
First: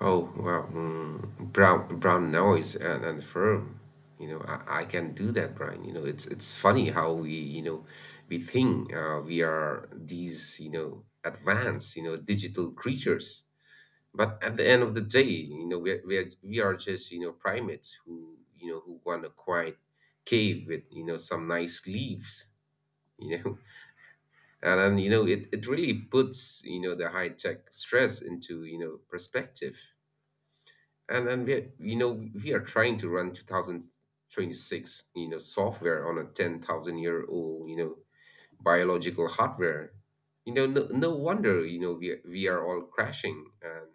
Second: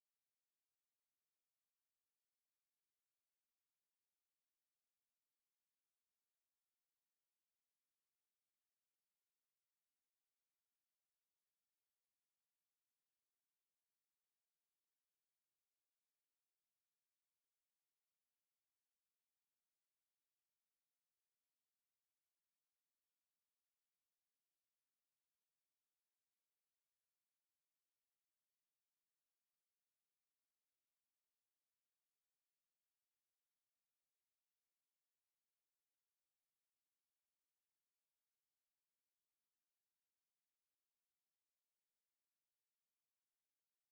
Oh, wow. Brown noise and firm. I can do that, Brian. It's funny how we, we think we are these, advanced, digital creatures. But at the end of the day, we are, we are just, primates who who want a quiet cave with, some nice leaves, you know. And you know, it really puts, the high-tech stress into, perspective and we you know we are trying to run 2026 software on a 10,000 year old biological hardware. No, no wonder we are all crashing. and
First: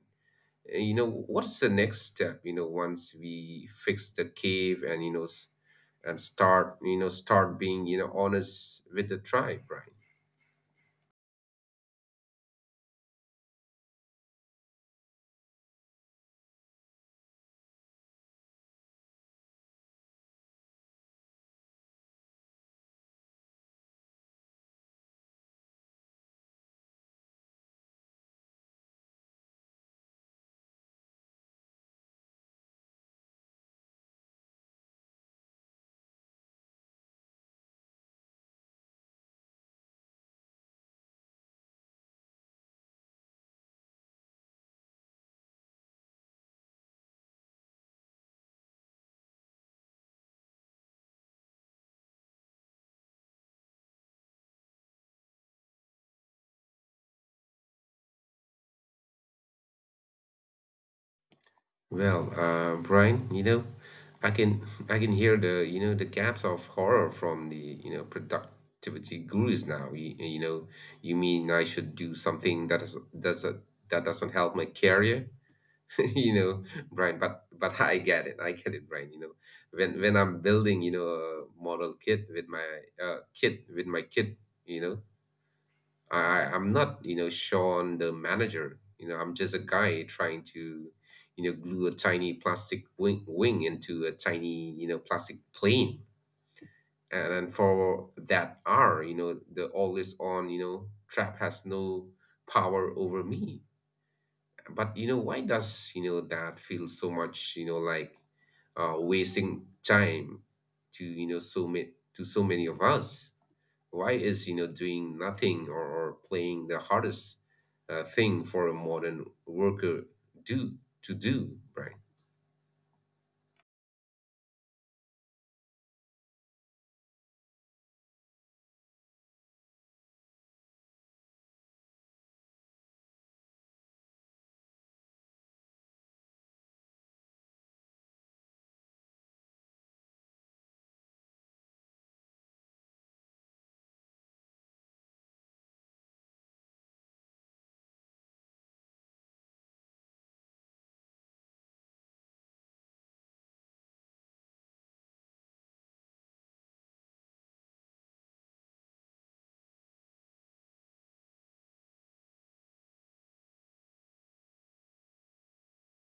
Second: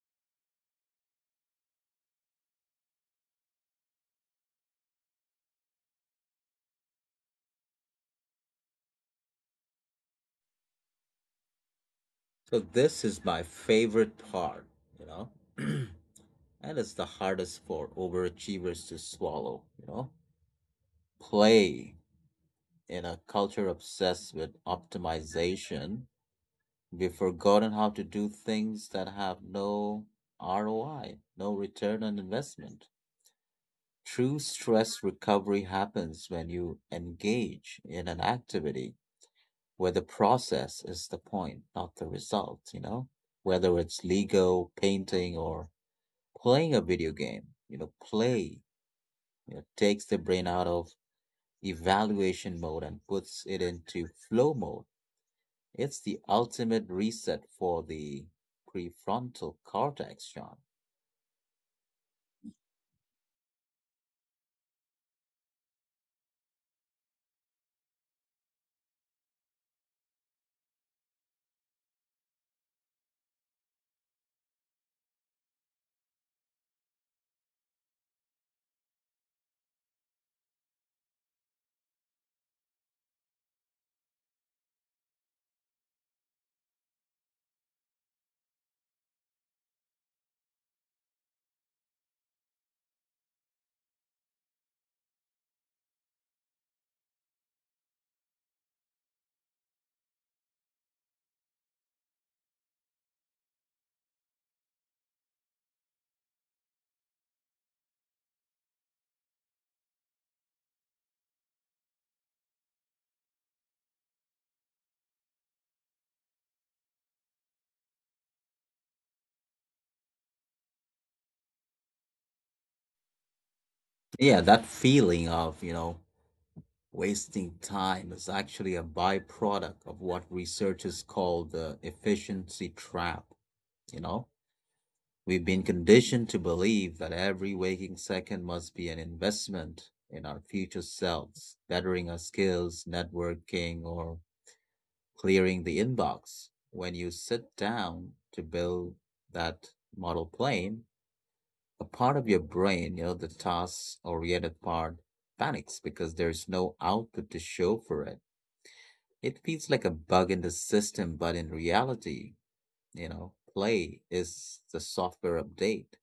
uh, you know what's the next step once we fix the cave and start start being honest with the tribe, right?
So this is my favorite part, you know, and it's the hardest for overachievers to swallow, you know. Play. In a culture obsessed with optimization, we've forgotten how to do things that have no ROI, no return on investment. True stress recovery happens when you engage in an activity where the process is the point, not the result, you know? Whether it's Lego, painting, or playing a video game, you know, play, you know, takes the brain out of evaluation mode and puts it into flow mode. It's the ultimate reset for the prefrontal cortex, John.
Brian, I can I can hear the the gaps of horror from the productivity gurus now. You mean I should do something that is doesn't help my career? You know, Brian, but I get it. I get it, Brian. When I'm building a model kit with my kid, you know, I'm not, Sean the manager. I'm just a guy trying to, glue a tiny plastic wing into a tiny, plastic plane. And, for that hour, the all is on, trap has no power over me. Why does, that feel so much, like wasting time to, you know, so many to so many of us? Why is doing nothing or playing the hardest thing for a modern worker do to do, Brian?
Yeah, that feeling of, you know, wasting time is actually a byproduct of what researchers call the efficiency trap. You know, we've been conditioned to believe that every waking second must be an investment in our future selves, bettering our skills, networking, or clearing the inbox. When you sit down to build that model plane, a part of your brain, you know, the task oriented part, panics because there's no output to show for it. It feels like a bug in the system, but in reality, you know, play is the software update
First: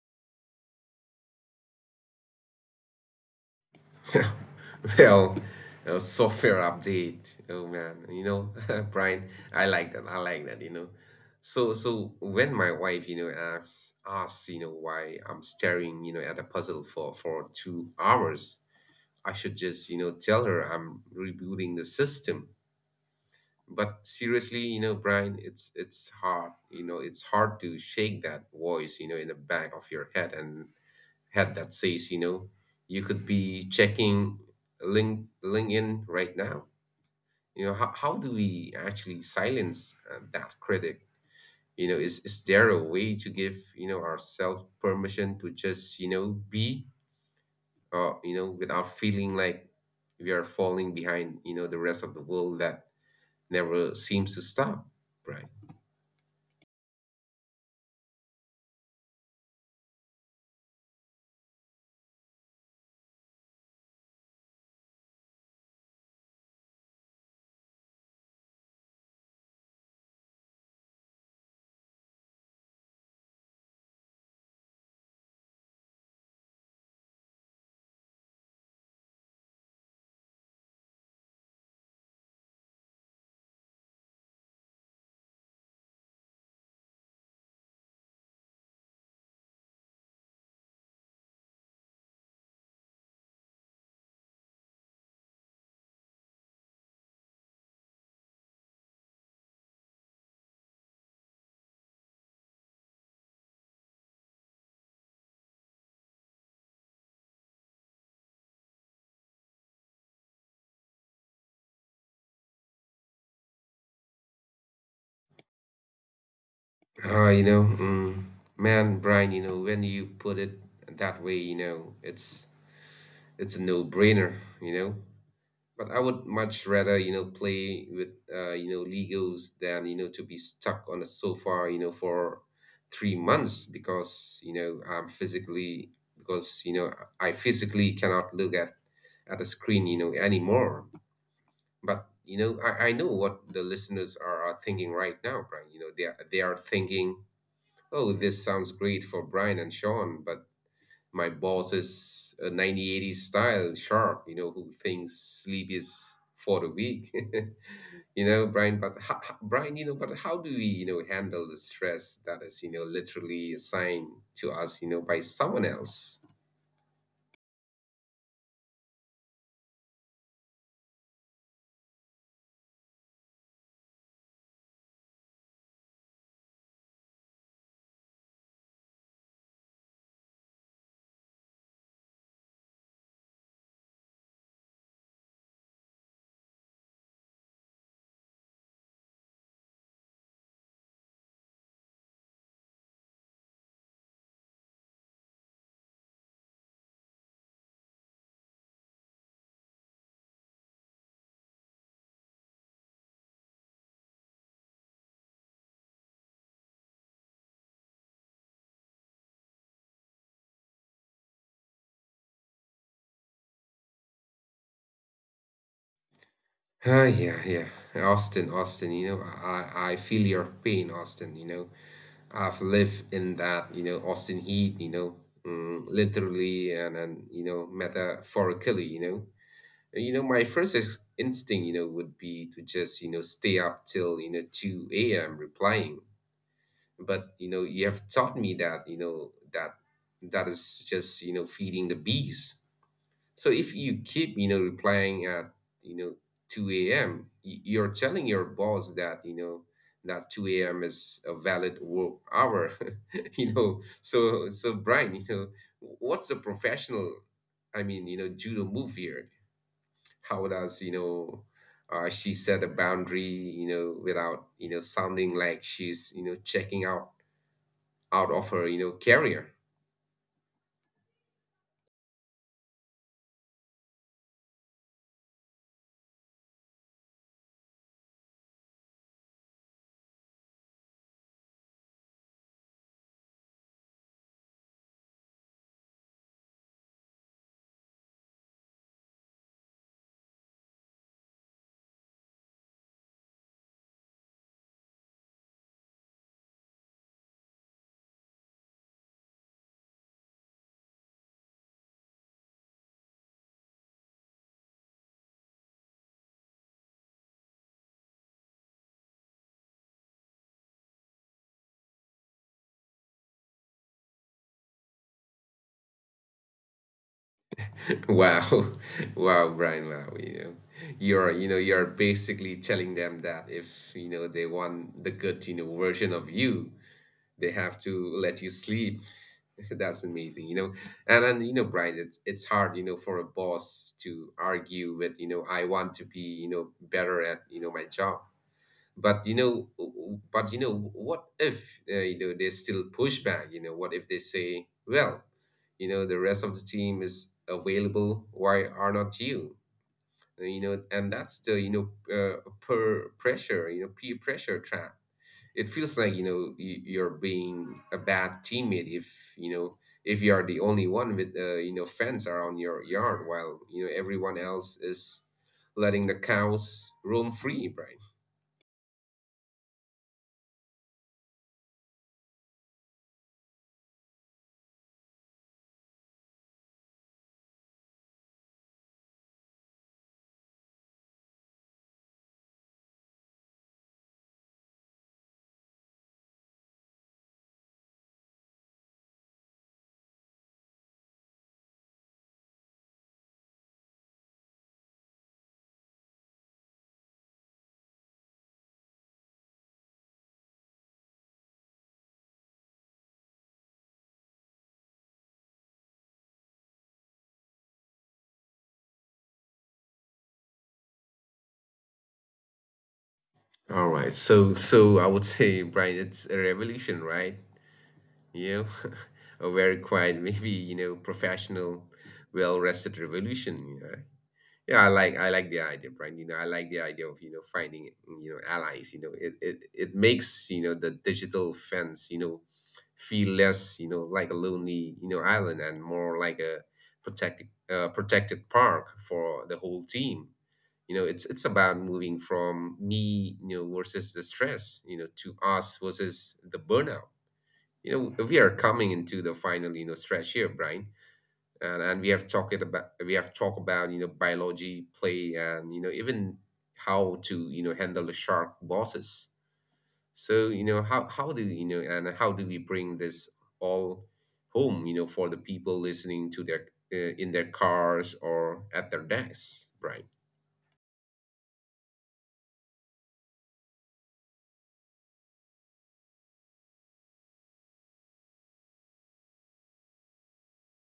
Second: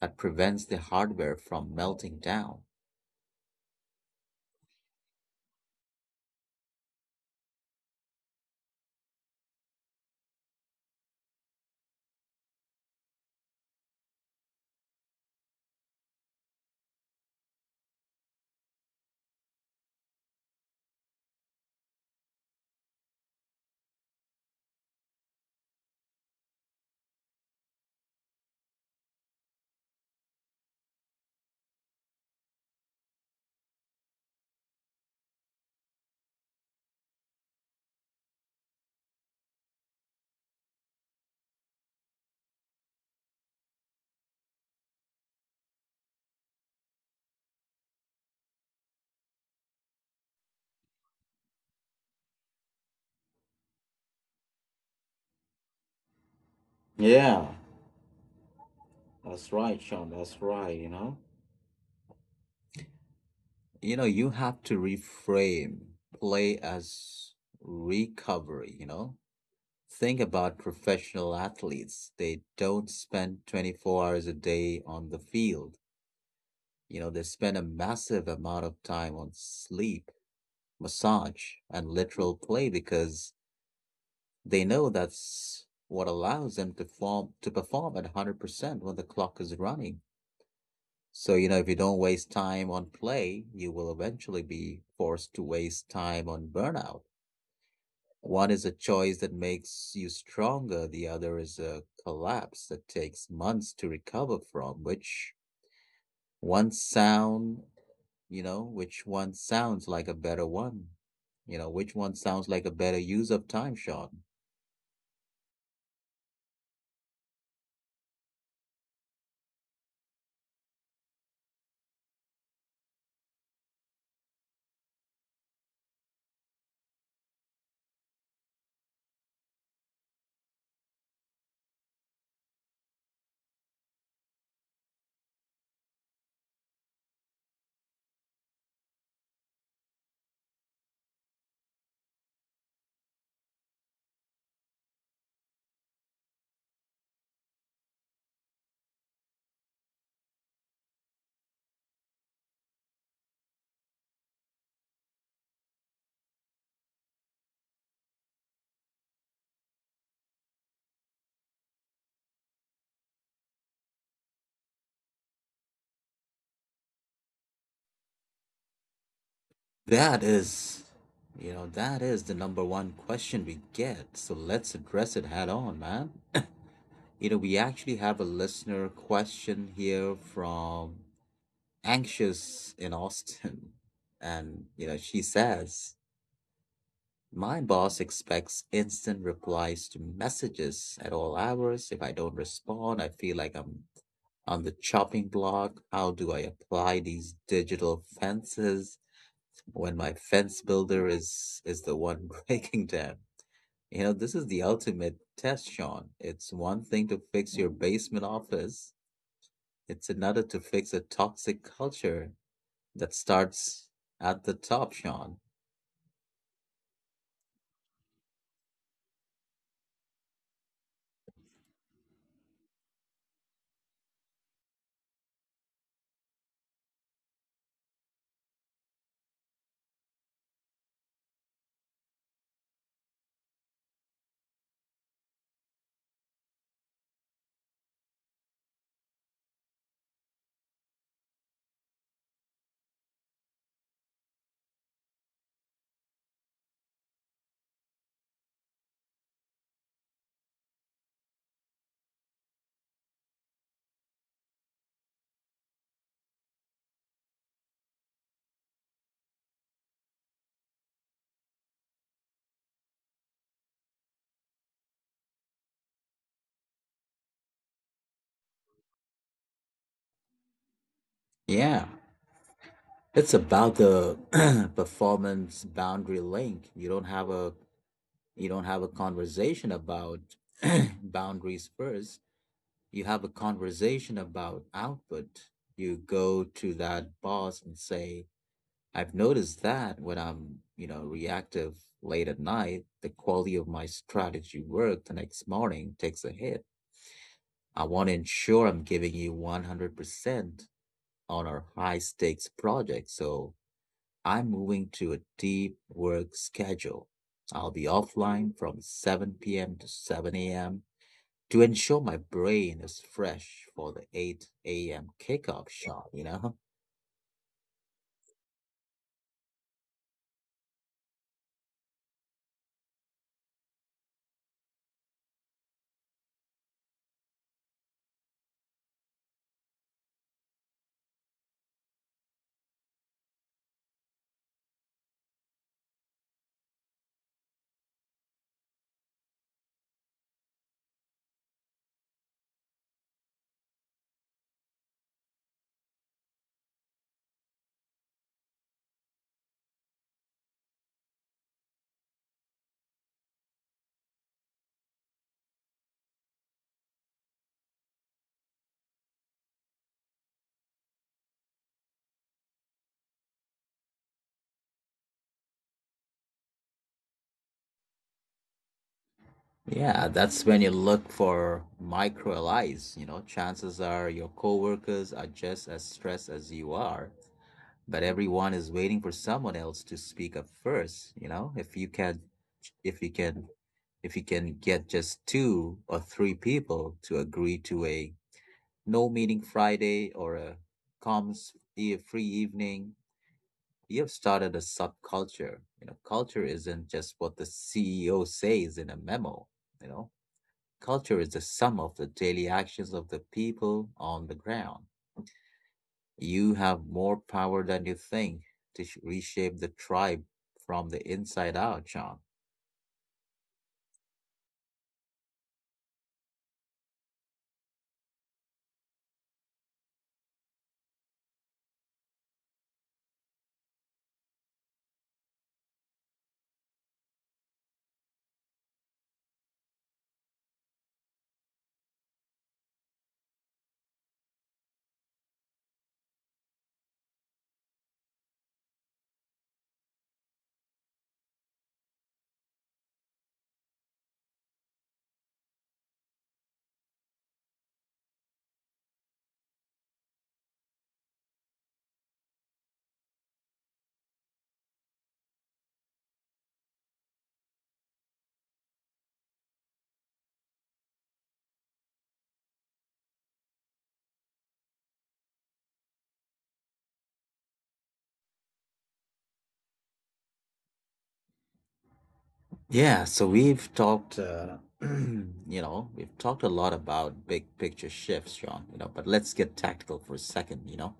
that prevents the hardware from melting down.
Well, software update, oh man, Brian, I like that. I like that, so when my wife asks why I'm staring at a puzzle for 2 hours, I should just tell her I'm rebooting the system. But seriously, Brian, it's hard, it's hard to shake that voice in the back of your head that says, you could be checking LinkedIn right now. How how do we actually silence that critic? Is there a way to give ourselves permission to just be, without feeling like we are falling behind the rest of the world that never seems to stop, Brian?
Yeah, that's right, Sean. That's right, you know? You know, you have to reframe play as recovery, you know? Think about professional athletes. They don't spend 24 hours a day on the field. You know, they spend a massive amount of time on sleep, massage, and literal play, because they know that's what allows them to form to perform at 100% when the clock is running. So, you know, if you don't waste time on play, you will eventually be forced to waste time on burnout. One is a choice that makes you stronger; the other is a collapse that takes months to recover from. Which one sound, you know, which one sounds like a better one? You know, which one sounds like a better use of time, Sean?
Uh, you know, mm, Man, Brian, when you put it that way, it's a no-brainer, you know. But I would much rather, play with Legos than, to be stuck on a sofa, for three months because, I physically cannot look at a screen, anymore. But, I know what the listeners are thinking right now, Brian. They are thinking, oh, this sounds great for Brian and Sean, but my boss is a 9080s style sharp, who thinks sleep is for the weak. Brian, but how do we, handle the stress that is, literally assigned to us, by someone else?
That is, you know, that is the number one question we get. So let's address it head on, man. You know, we actually have a listener question here from Anxious in Austin. And, you know, she says, "My boss expects instant replies to messages at all hours. If I don't respond, I feel like I'm on the chopping block. How do I apply these digital fences when my fence builder is the one breaking down?" You know, this is the ultimate test, Sean. It's one thing to fix your basement office; it's another to fix a toxic culture that starts at the top, Sean.
Ah, yeah, yeah. Austin, I feel your pain, Austin, I've lived in that, Austin heat, literally and metaphorically, And my first instinct, would be to just, stay up till, 2 a.m. replying. But, you have taught me that, that is just, feeding the beast. So if you keep, replying at, you know, 2 a.m., you're telling your boss that, that 2 a.m. is a valid work hour. So, Brian, what's the professional, I mean, judo move here? How does, she set a boundary, without, sounding like she's, checking out of her, career?
Yeah. It's about the performance boundary link. You don't have a You don't have a conversation about boundaries first. You have a conversation about output. You go to that boss and say, "I've noticed that when I'm, you know, reactive late at night, the quality of my strategy work the next morning takes a hit. I want to ensure I'm giving you 100% on our high stakes project, so I'm moving to a deep work schedule. I'll be offline from 7 p.m. to 7 a.m. to ensure my brain is fresh for the 8 a.m. kickoff shot," you know?
Wow, wow, Brian, wow, you're basically telling them that if, they want the good, version of you, they have to let you sleep. That's amazing, And Brian, it's hard, for a boss to argue with, I want to be, better at, my job. but you know but what if they still push back? What if they say, well, the rest of the team is available, why are not you? You know and that's the you know per pressure, peer pressure trap. It feels like you're being a bad teammate if if you are the only one with fence around your yard while everyone else is letting the cows roam free, right?
Yeah, that's when you look for micro allies. You know, chances are your coworkers are just as stressed as you are, but everyone is waiting for someone else to speak up first. You know, if you can, if you can get just 2 or 3 people to agree to a no meeting Friday or a free evening, you have started a subculture. You know, culture isn't just what the CEO says in a memo. You know, culture is the sum of the daily actions of the people on the ground. You have more power than you think to reshape the tribe from the inside out, John.
All right. So, so I would say, Brian, it's a revolution, right? A very quiet, maybe, professional, well-rested revolution, Yeah, I like the idea, Brian. I like the idea of, finding, allies, It makes, the digital fence, feel less, like a lonely, island and more like a protected park for the whole team. It's about moving from me versus the stress to us versus the burnout. We are coming into the final stretch here, Brian, and we have talked about biology, play, and even how to handle the shark bosses. So you know how do you know and how do we bring this all home, for the people listening to their, in their cars or at their desks, Brian?
Yeah, so we've talked, you know, we've talked a lot about big picture shifts, John, you know, but let's get tactical for a second, you know.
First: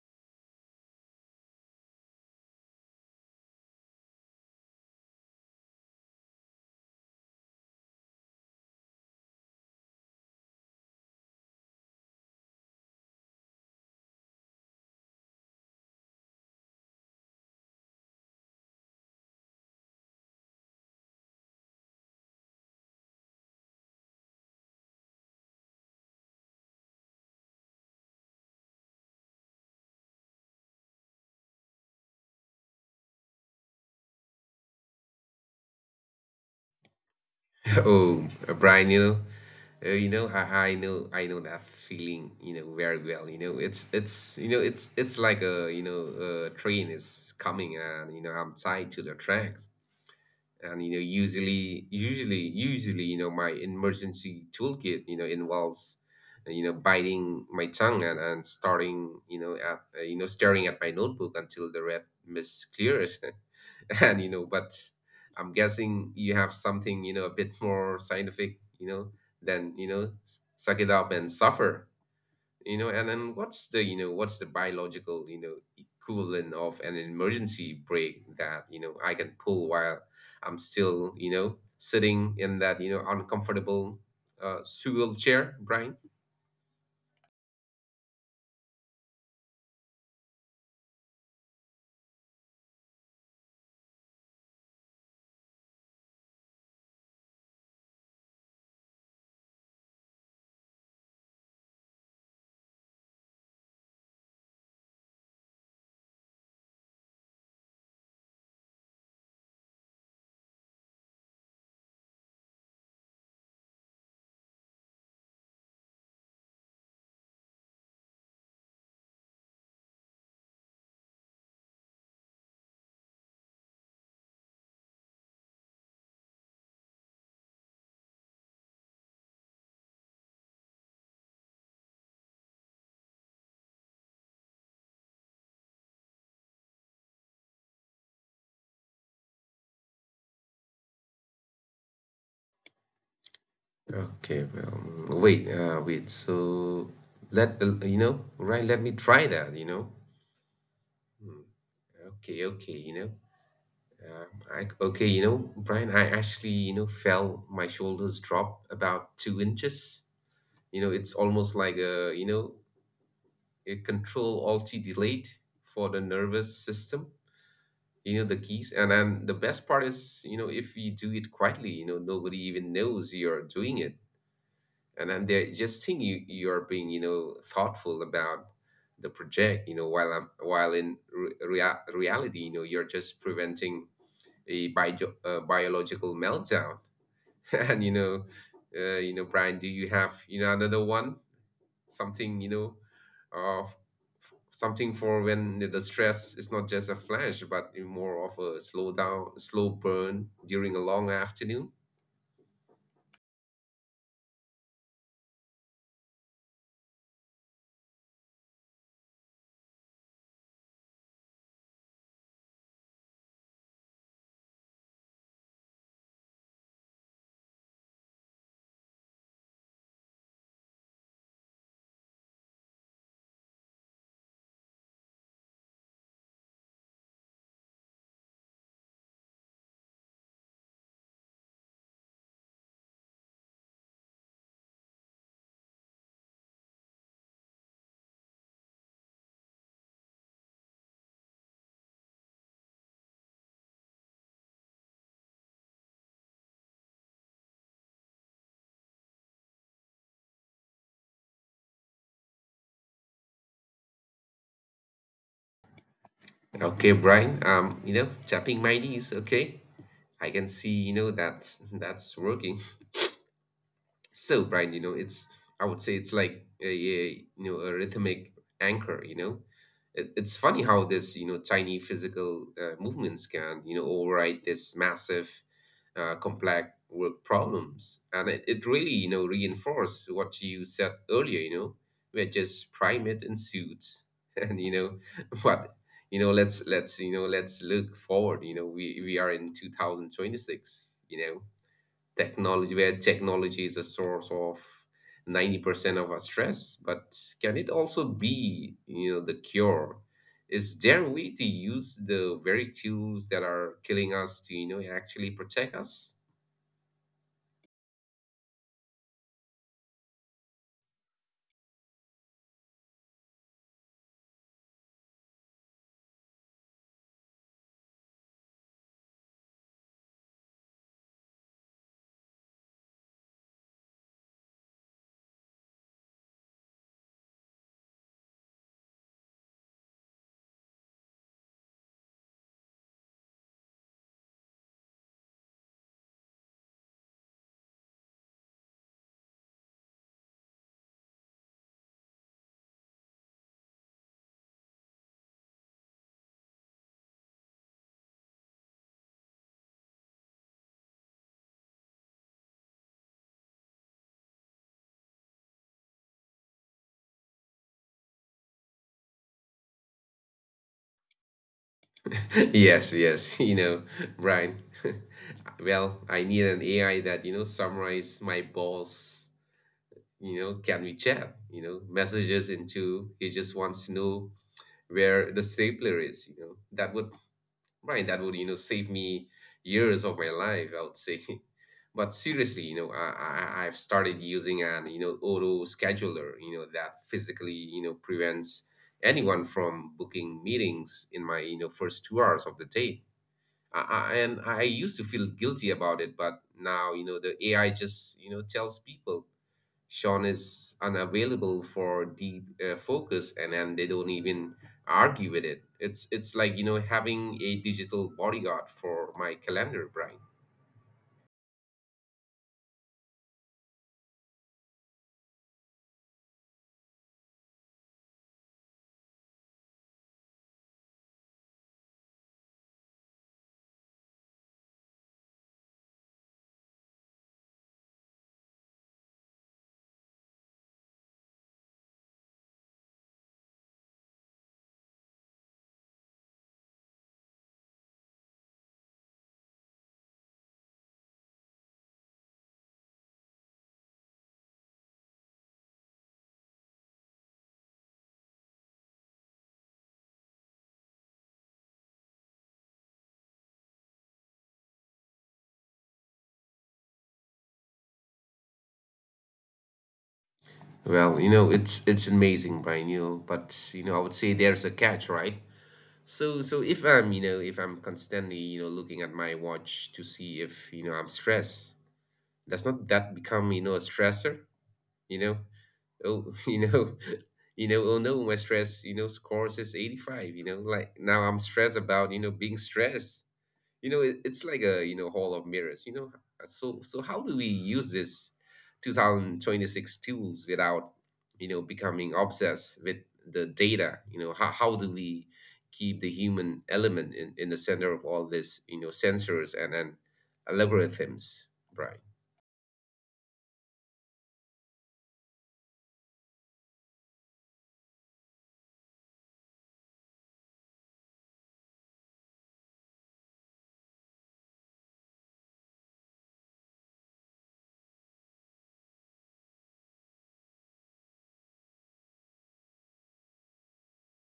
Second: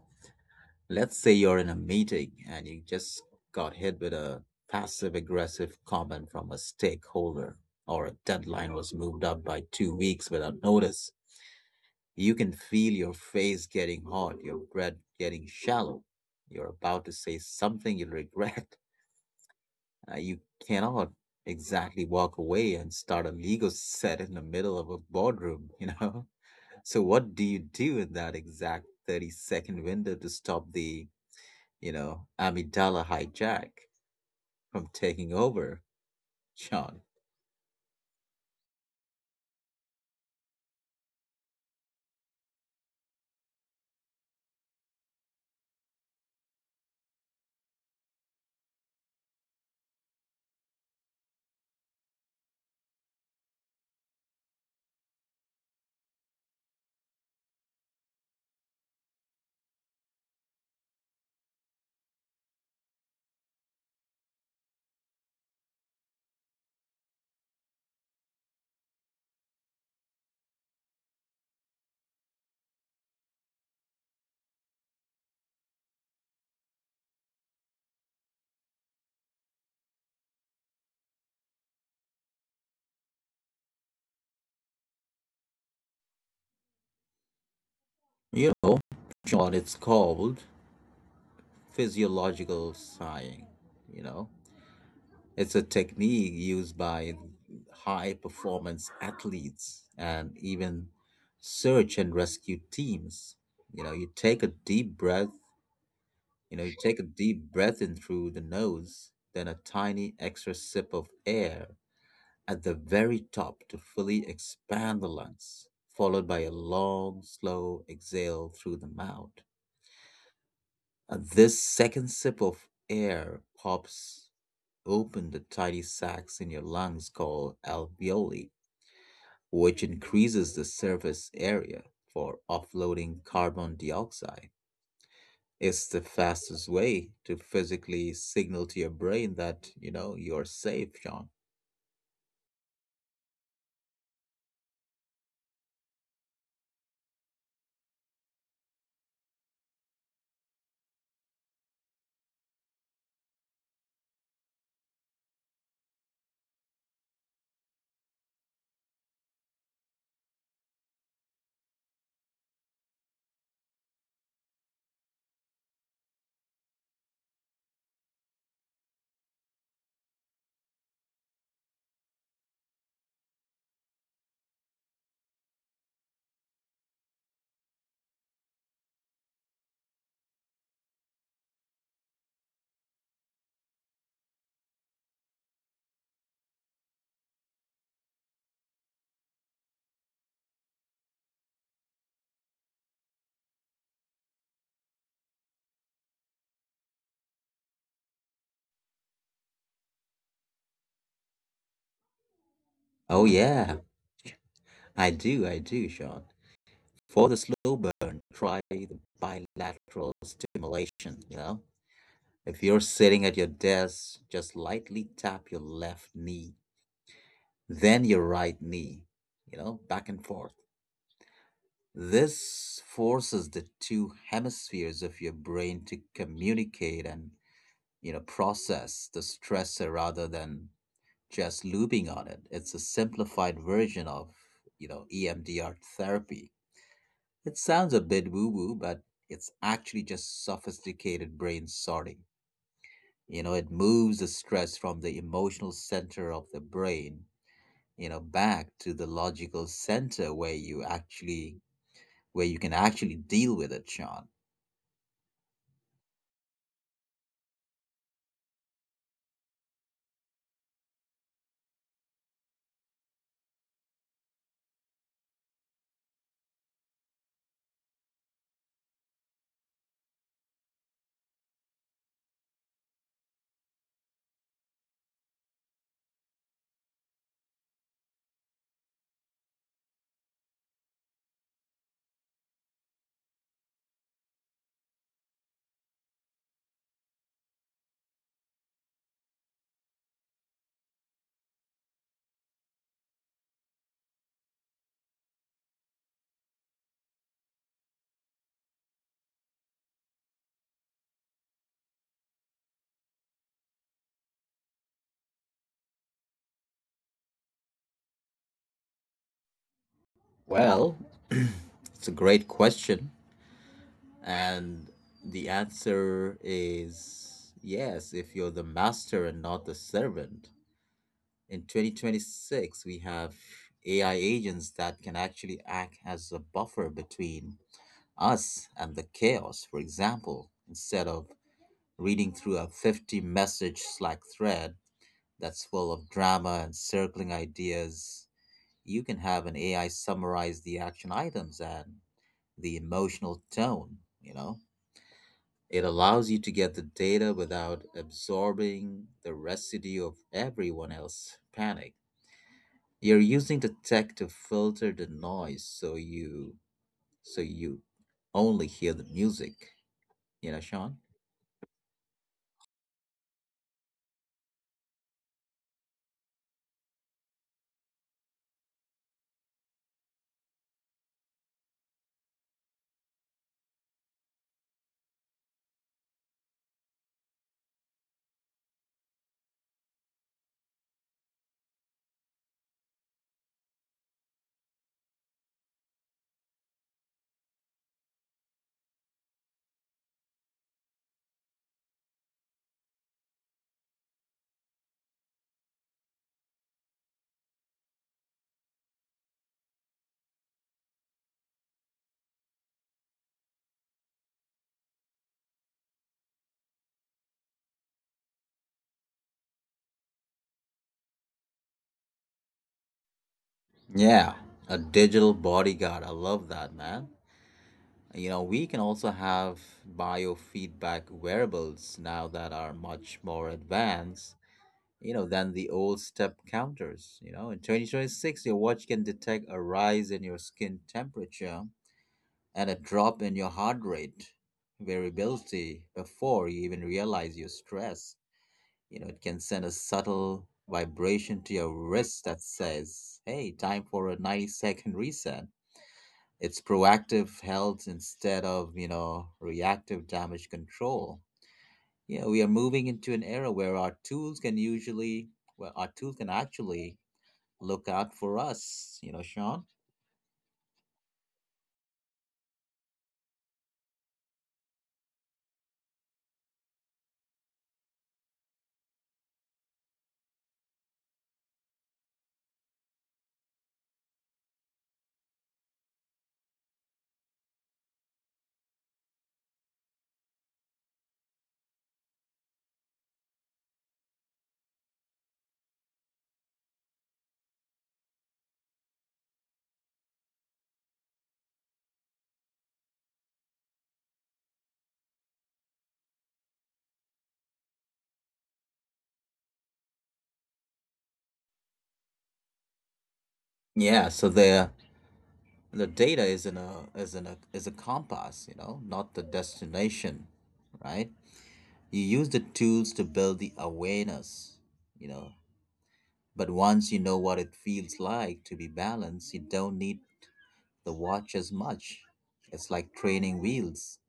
Let's say you're in a meeting and you just got hit with a passive aggressive comment from a stakeholder, or a deadline was moved up by 2 weeks without notice. You can feel your face getting hot, your breath getting shallow. You're about to say something you'll regret. You cannot exactly walk away and start a legal set in the middle of a boardroom, you know? So, what do you do in that exact 30-second window to stop the, you know, amygdala hijack from taking over, Sean?
Oh, Brian, Uh, you know, I, I know that feeling. Very well. It's like a a train is coming and I'm tied to the tracks. And you know usually usually usually my emergency toolkit involves biting my tongue, and starting you know at you know staring at my notebook until the red mist clears. and you know but I'm guessing you have something, a bit more scientific, than suck it up and suffer. You know and then What's the, what's the biological, equivalent of an emergency brake that I can pull while I'm still sitting in that, uncomfortable, swivel chair, Brian?
You know, Sean, it's called physiological sighing, you know? It's a technique used by high performance athletes and even search and rescue teams. You know, you take a deep breath, you take a deep breath in through the nose, then a tiny extra sip of air at the very top to fully expand the lungs, followed by a long, slow exhale through the mouth. This second sip of air pops open the tiny sacs in your lungs called alveoli, which increases the surface area for offloading carbon dioxide. It's the fastest way to physically signal to your brain that, you know, you're safe, Sean.
Okay well mm, wait uh, wait so let me try that. Hmm, okay, okay you know um, I, okay you know Brian, I actually, fell my shoulders dropped about 2 inches, it's almost like a, a control alt delete for the nervous system, the keys. And then the best part is, if you do it quietly, nobody even knows you're doing it, and then they just think you're being, thoughtful about the project, while I'm while in re- rea- reality, you're just preventing a biological meltdown. and you know Brian, do you have, another one, something, uh, f- something for when the stress is not just a flash but more of a slow burn during a long afternoon?
Oh, yeah, I do, Sean. For the slow burn, try the bilateral stimulation. You know, if you're sitting at your desk, just lightly tap your left knee then your right knee, you know, back and forth. This forces the two hemispheres of your brain to communicate and, you know, process the stressor rather than just looping on it. It's a simplified version of, you know, EMDR therapy. It sounds a bit woo woo, but it's actually just sophisticated brain sorting. You know, it moves the stress from the emotional center of the brain, you know, back to the logical center where you can actually deal with it, Sean.
Okay, Brian, tapping my knees, okay, I can see, that's working. So Brian, you know it's I would say it's like a a rhythmic anchor, it's funny how this you know tiny physical, movements can, override this massive, complex work problems. And it really, reinforced what you said earlier, we're just primate in suits. And, but, let's look forward, we are in 2026, technology, where technology is a source of 90% of our stress, but can it also be, the cure? Is there a way to use the very tools that are killing us to, actually protect us?
Well, it's a great question, and the answer is yes if you're the master and not the servant. In 2026, we have AI agents that can actually act as a buffer between us and the chaos. For example, instead of reading through a 50 message Slack thread that's full of drama and circling ideas. You can have an AI summarize the action items and the emotional tone, you know? It allows you to get the data without absorbing the residue of everyone else's panic. You're using the tech to filter the noise so you only hear the music, you know, Sean?
Yes, yes, Brian. Well, I need an AI that, summarize my boss, can we chat, messages into he just wants to know where the stapler is, That would, Brian, that would, save me years of my life, I would say. But seriously, I've started using an, auto scheduler, that physically, prevents anyone from booking meetings in my, first 2 hours of the day. And I used to feel guilty about it, but now, the AI just, tells people Sean is unavailable for deep focus, and then they don't even argue with it. It's like, having a digital bodyguard for my calendar, Brian.
Yeah, a digital bodyguard. I love that, man. You know, we can also have biofeedback wearables now that are much more advanced, you know, than the old step counters. You know, in 2026, your watch can detect a rise in your skin temperature and a drop in your heart rate variability before you even realize you're stressed. You know, it can send a subtle vibration to your wrist that says, hey, time for a 90-second reset. It's proactive health instead of, you know, reactive damage control. Yeah, we are moving into an era where our tools can usually, well, our tool can actually look out for us, you know, Sean?
Well, it's amazing, Brian, but I would say there's a catch, right? So if I'm, if I'm constantly, looking at my watch to see if, I'm stressed, does not that become, a stressor? you know oh you know you know oh no, my stress score says 85. Now I'm stressed about being stressed. It's like a hall of mirrors. So how do we use this 2026 tools without becoming obsessed with the data? How do we keep the human element in the center of all this sensors and algorithms, Brian?
Yeah, so the data is in a is in a is a compass, you know, not the destination, right? You use the tools to build the awareness, you know. But once you know what it feels like to be balanced, you don't need the watch as much. It's like training wheels.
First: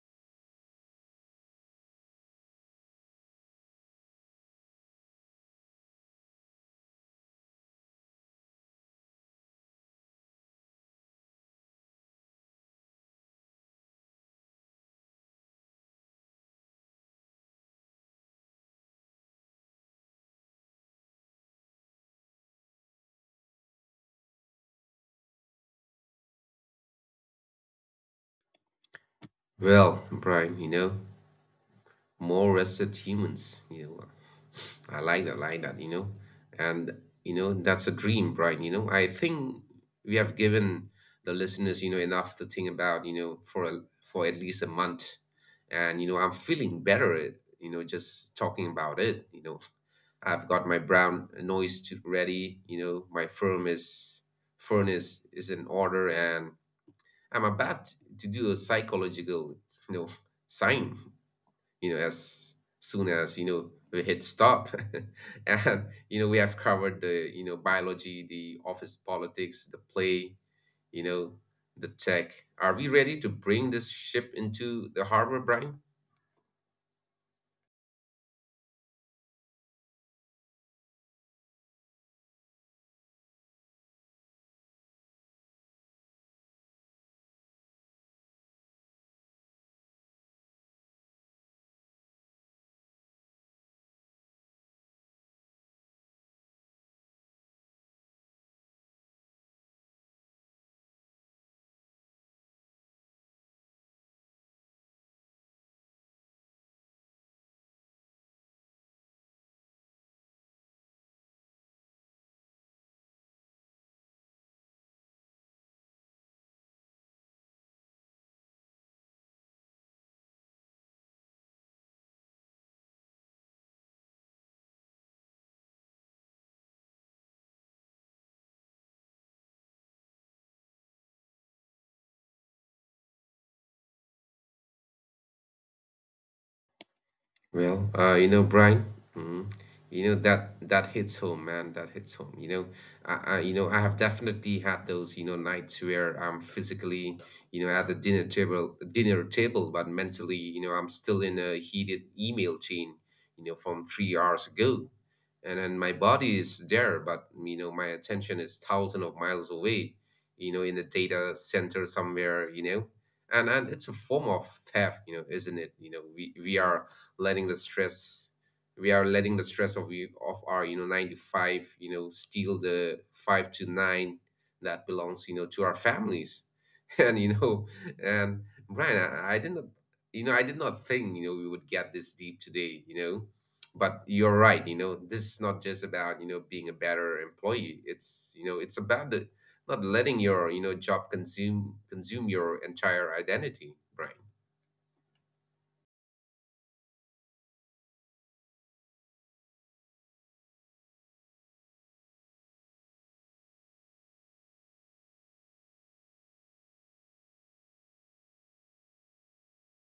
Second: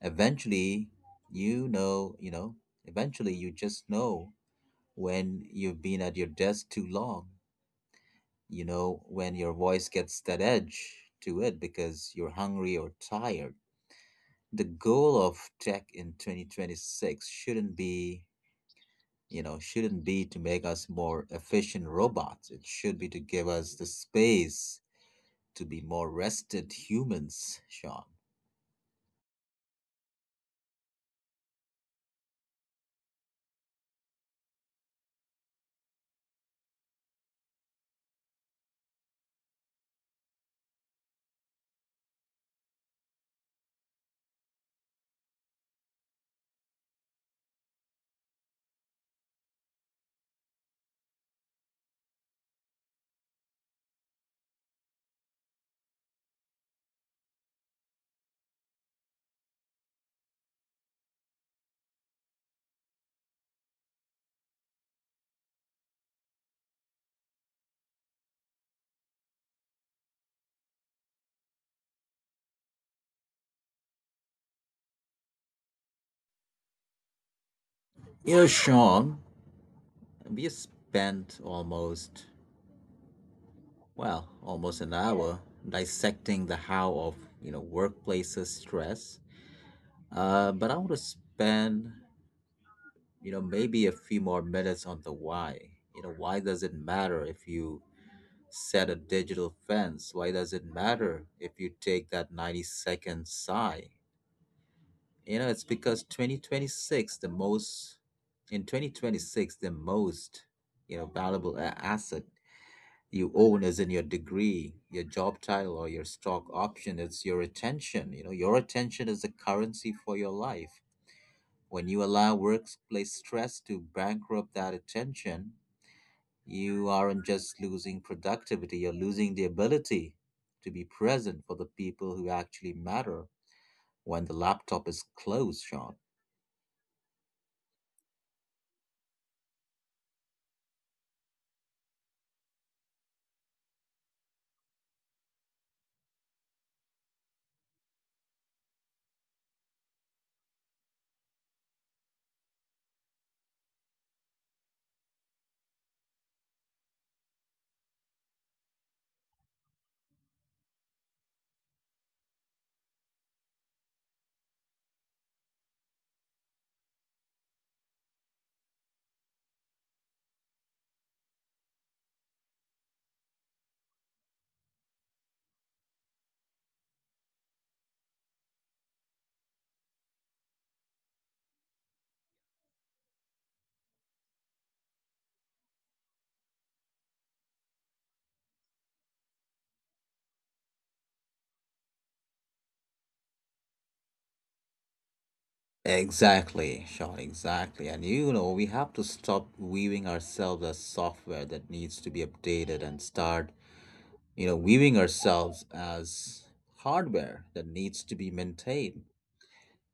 Eventually, you know, you know, eventually you just know when you've been at your desk too long. You know, when your voice gets that edge to it because you're hungry or tired. The goal of tech in 2026 shouldn't be to make us more efficient robots. It should be to give us the space to be more rested humans, Sean.
Well, Brian, more rested humans. I like that. You know and you know That's a dream, Brian. I think we have given the listeners enough to think about for a, for at least a month. And you know i'm feeling better just talking about it. I've got my brown noise to ready. My firm is furnace is in order, and I'm about to do a psychological you know sign as soon as we hit stop. And we have covered the biology, the office politics, the play, you know the tech. Are we ready to bring this ship into the harbor, Brian?
You know, Sean, we spent almost, well, almost an hour dissecting the how of, you know, workplaces stress. But I want to spend, you know, maybe a few more minutes on the why. You know, why does it matter if you set a digital fence? Why does it matter if you take that 90-second sigh? You know, it's because in 2026, the most, you know, valuable asset you own as in your degree, your job title, or your stock option. It's your attention. You know, your attention is the currency for your life. When you allow workplace stress to bankrupt that attention, you aren't just losing productivity, you're losing the ability to be present for the people who actually matter when the laptop is closed, Sean.
Well, Brian, mm, that that hits home, man. That hits home. I have definitely had those, nights where I'm physically, at the dinner table, but mentally, I'm still in a heated email chain, from 3 hours ago, and then my body is there, but my attention is thousands of miles away, in a data center somewhere. You know and and it's a form of theft, isn't it? We are letting the stress, we are letting the stress of you of our 9 to 5 steal the 5 to 9 that belongs to our families. and you know and Brian, I did not I did not think we would get this deep today. But you're right. This is not just about being a better employee. It's you know It's about the not letting your job consume your entire identity, Brian.
Exactly, Sean, exactly. And you know, we have to stop viewing ourselves as software that needs to be updated and start, you know, viewing ourselves as hardware that needs to be maintained.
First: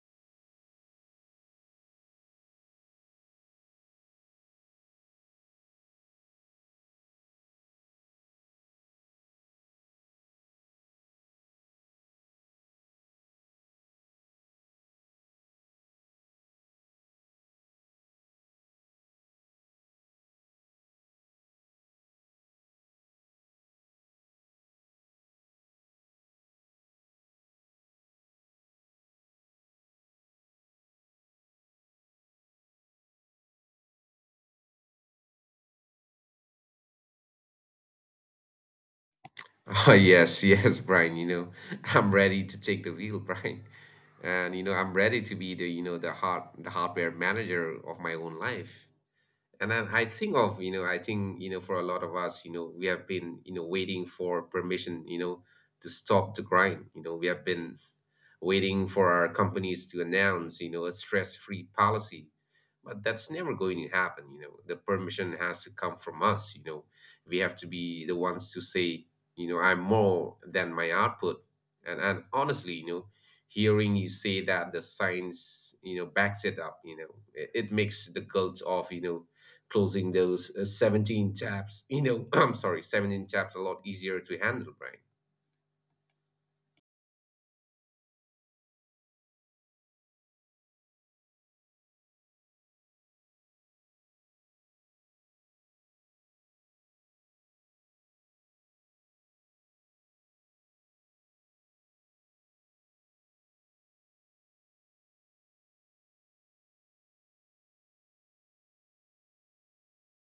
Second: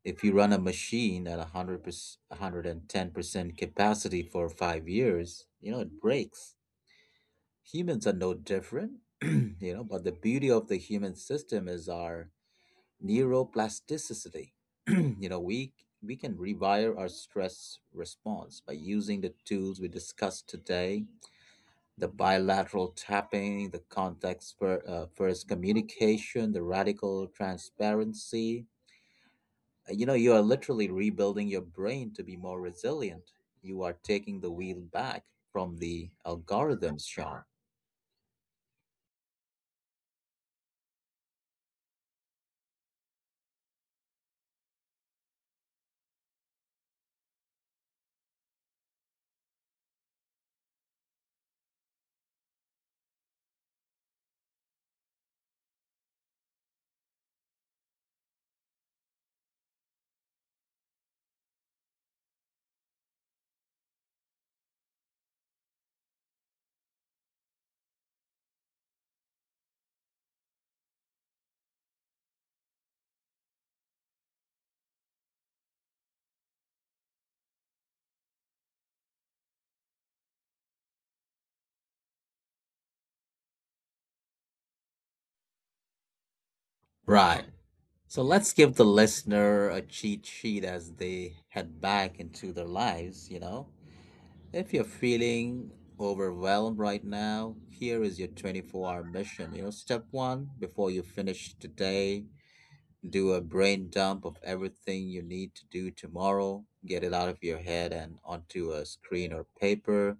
If you run a machine at 100%, 110% capacity for 5 years, you know, it breaks. Humans are no different, you know, but the beauty of the human system is our neuroplasticity. You know, we can rewire our stress response by using the tools we discussed today: the bilateral tapping, the context for, first communication, the radical transparency. You know, you are literally rebuilding your brain to be more resilient. You are taking the wheel back from the algorithms, Sean.
Oh, yes, yes, Brian. You know, I'm ready to take the wheel, Brian. And you know, I'm ready to be the, the the hardware manager of my own life. And then I think of, you know, for a lot of us, we have been, waiting for permission, to stop the grind. You know, we have been waiting for our companies to announce, a stress-free policy. But that's never going to happen, The permission has to come from us, We have to be the ones to say, I'm more than my output. And honestly, hearing you say that the science, backs it up, it makes the guilt of, closing those 17 tabs, I'm sorry, 17 tabs, a lot easier to handle, right?
Right. So let's give the listener a cheat sheet as they head back into their lives, you know. If you're feeling overwhelmed right now, here is your 24-hour mission. You know, step one, before you finish today, do a brain dump of everything you need to do tomorrow, get it out of your head and onto a screen or paper.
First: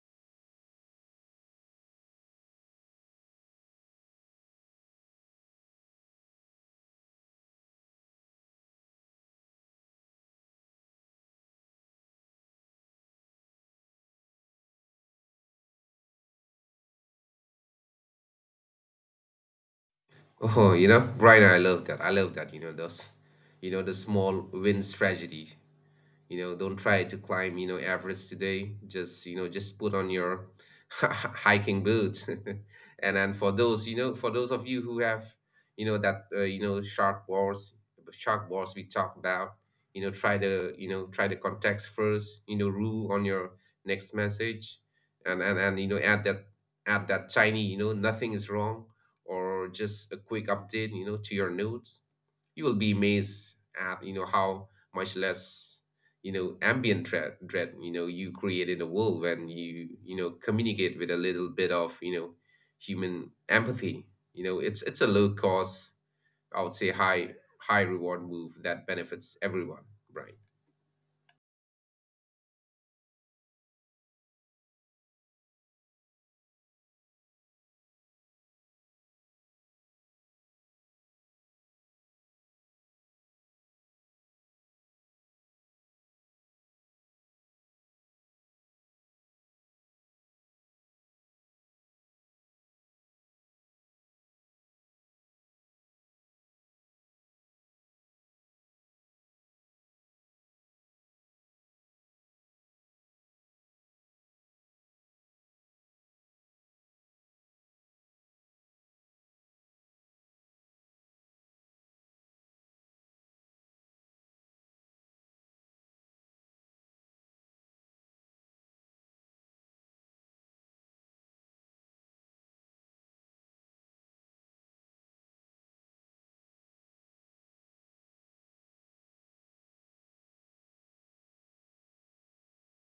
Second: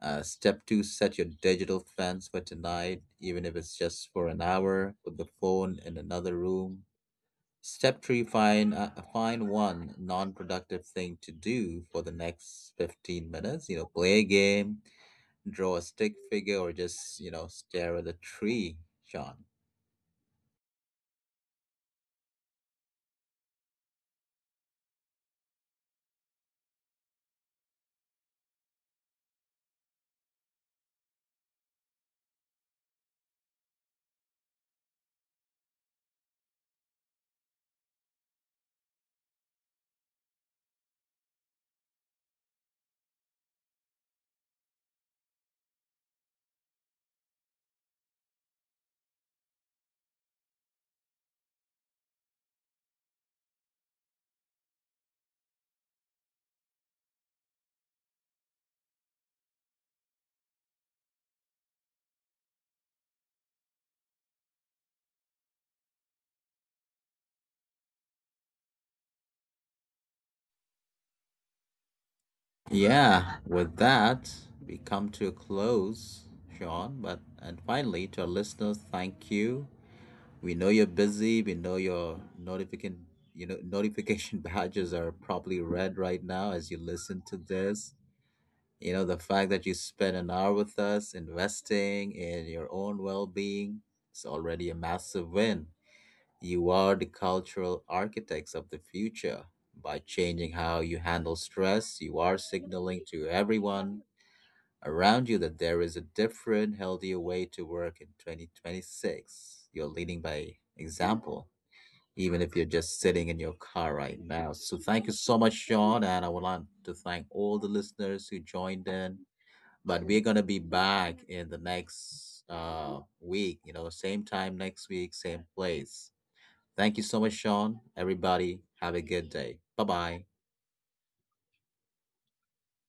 Step two, set your digital fence for tonight, even if it's just for an hour, put the phone in another room. Step three, find one non productive thing to do for the next 15 minutes. You know, play a game, draw a stick figure, or just, you know, stare at a tree, Sean.
Oh, right, I love that, I love that. You know those you know The small wins strategy. Don't try to climb Everest today, just just put on your hiking boots. And then for those, for those of you who have you know that you know shark wars we talked about, try the try the context first rule on your next message. And add that, Chinese. Nothing is wrong, or just a quick update, to your notes. You will be amazed at how much less ambient dread you create in the world when you know communicate with a little bit of human empathy. It's a low cost, I would say high, high reward move that benefits everyone, right?
Yeah, with that, we come to a close, Sean. But and finally, to our listeners, thank you. We know you're busy. We know your notification badges are probably red right now as you listen to this. You know, the fact that you spent an hour with us investing in your own well-being is already a massive win. You are the cultural architects of the future. By changing how you handle stress, you are signaling to everyone around you that there is a different, healthier way to work in 2026. You're leading by example, even if you're just sitting in your car right now. So, thank you so much, Sean. And I would like to thank all the listeners who joined in. But we're going to be back in the next week, you know, same time next week, same place. Thank you so much, Sean. Everybody, have a good day. Bye bye.